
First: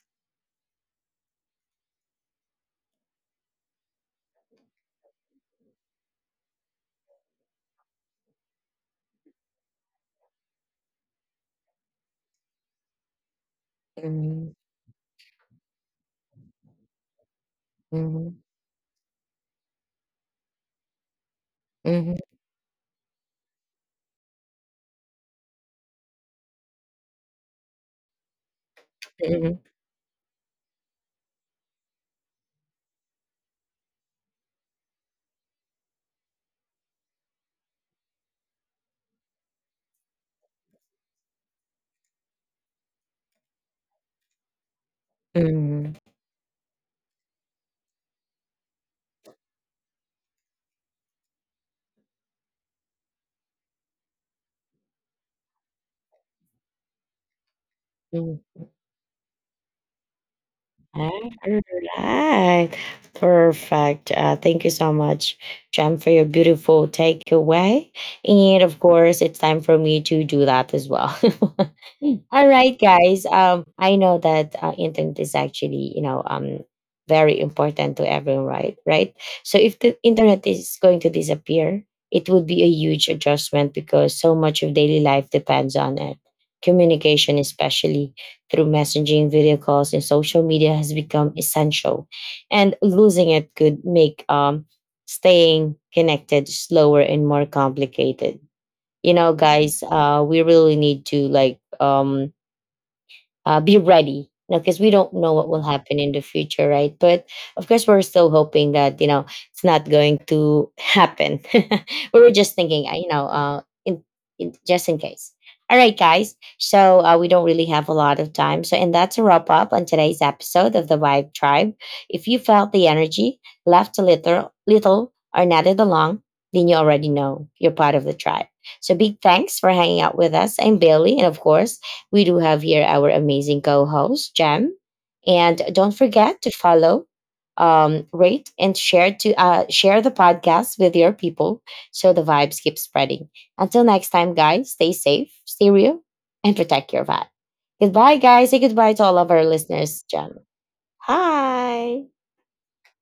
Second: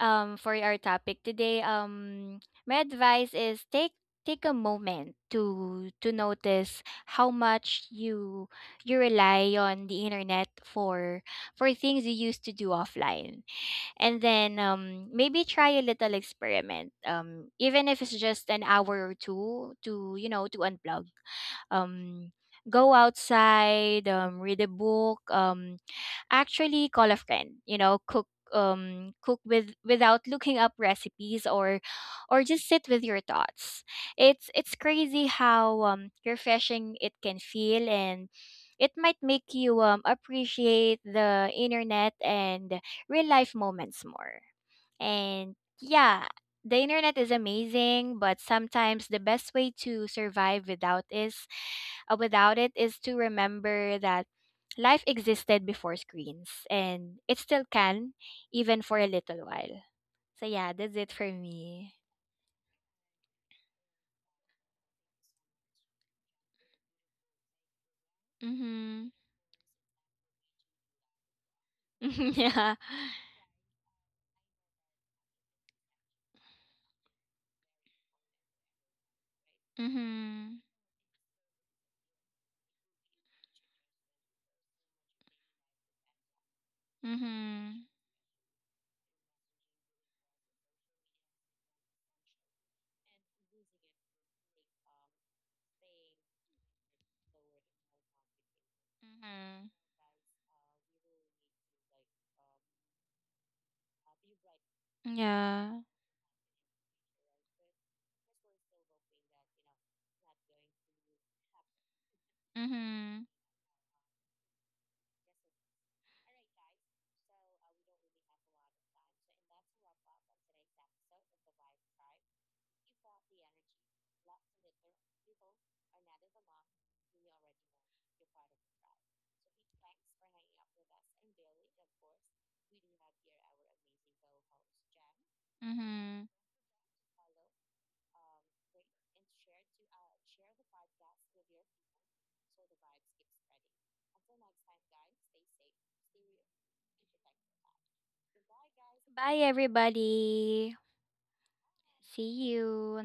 [SPEAKER 2] for our topic today, my advice is take a moment to notice how much you rely on the internet for things you used to do offline. And
[SPEAKER 1] Mm-hmm.
[SPEAKER 2] then, maybe try a little experiment, even if it's just an hour or two, to you know to unplug.
[SPEAKER 1] Mm-hmm.
[SPEAKER 2] um, Go outside, read a book, actually call a friend, cook, without looking up recipes, or just sit with your thoughts. It's crazy how refreshing it can feel. And it might make you appreciate the internet and real life moments more. And
[SPEAKER 1] Hmm.
[SPEAKER 2] yeah, the internet is amazing, but sometimes the best way to survive without it is to remember that life existed before screens, and it still can,
[SPEAKER 1] Hmm.
[SPEAKER 2] even for a little while. So yeah, that's it
[SPEAKER 1] All
[SPEAKER 2] for me.
[SPEAKER 1] right. Perfect. Thank you so much, Jem, for your beautiful takeaway. And of
[SPEAKER 2] Mhm.
[SPEAKER 1] course, it's time for me to do that as well. All
[SPEAKER 2] Yeah.
[SPEAKER 1] right, guys. I know that internet is actually, you know, very important to everyone, right? Right. So if the internet
[SPEAKER 2] Mhm.
[SPEAKER 1] is going to disappear, it would be a huge adjustment because so much of daily life depends on it. Communication,
[SPEAKER 2] Mhm.
[SPEAKER 1] especially through messaging, video calls, and social media has become essential. And losing it could make staying connected slower and more complicated. You know,
[SPEAKER 2] Mhm.
[SPEAKER 1] guys, we really need to like, be ready because we don't know what will
[SPEAKER 2] Yeah.
[SPEAKER 1] happen in the future, right? But of course, we're still hoping that, you know, it's not going to happen. We were just thinking, you
[SPEAKER 2] Mhm.
[SPEAKER 1] know, in, in just in case. All right, guys, so we don't really have a lot of time, so, and that's a wrap up on today's episode of The Vibe Tribe. If you felt the energy, left a little or nodded along, then you already know you're part of the tribe. So big thanks for hanging out with us. I'm Bailey, and of course, we do have here our amazing co host, Jam. And don't
[SPEAKER 2] Mhm.
[SPEAKER 1] forget to follow, rate, and share, to share the podcast with your people so the vibes keep spreading. Until next time, guys, stay safe, stay real, and protect your vibe. Goodbye, guys. Say goodbye to all of
[SPEAKER 2] Bye,
[SPEAKER 1] our listeners, Jam.
[SPEAKER 2] everybody.
[SPEAKER 1] Hi.
[SPEAKER 2] See you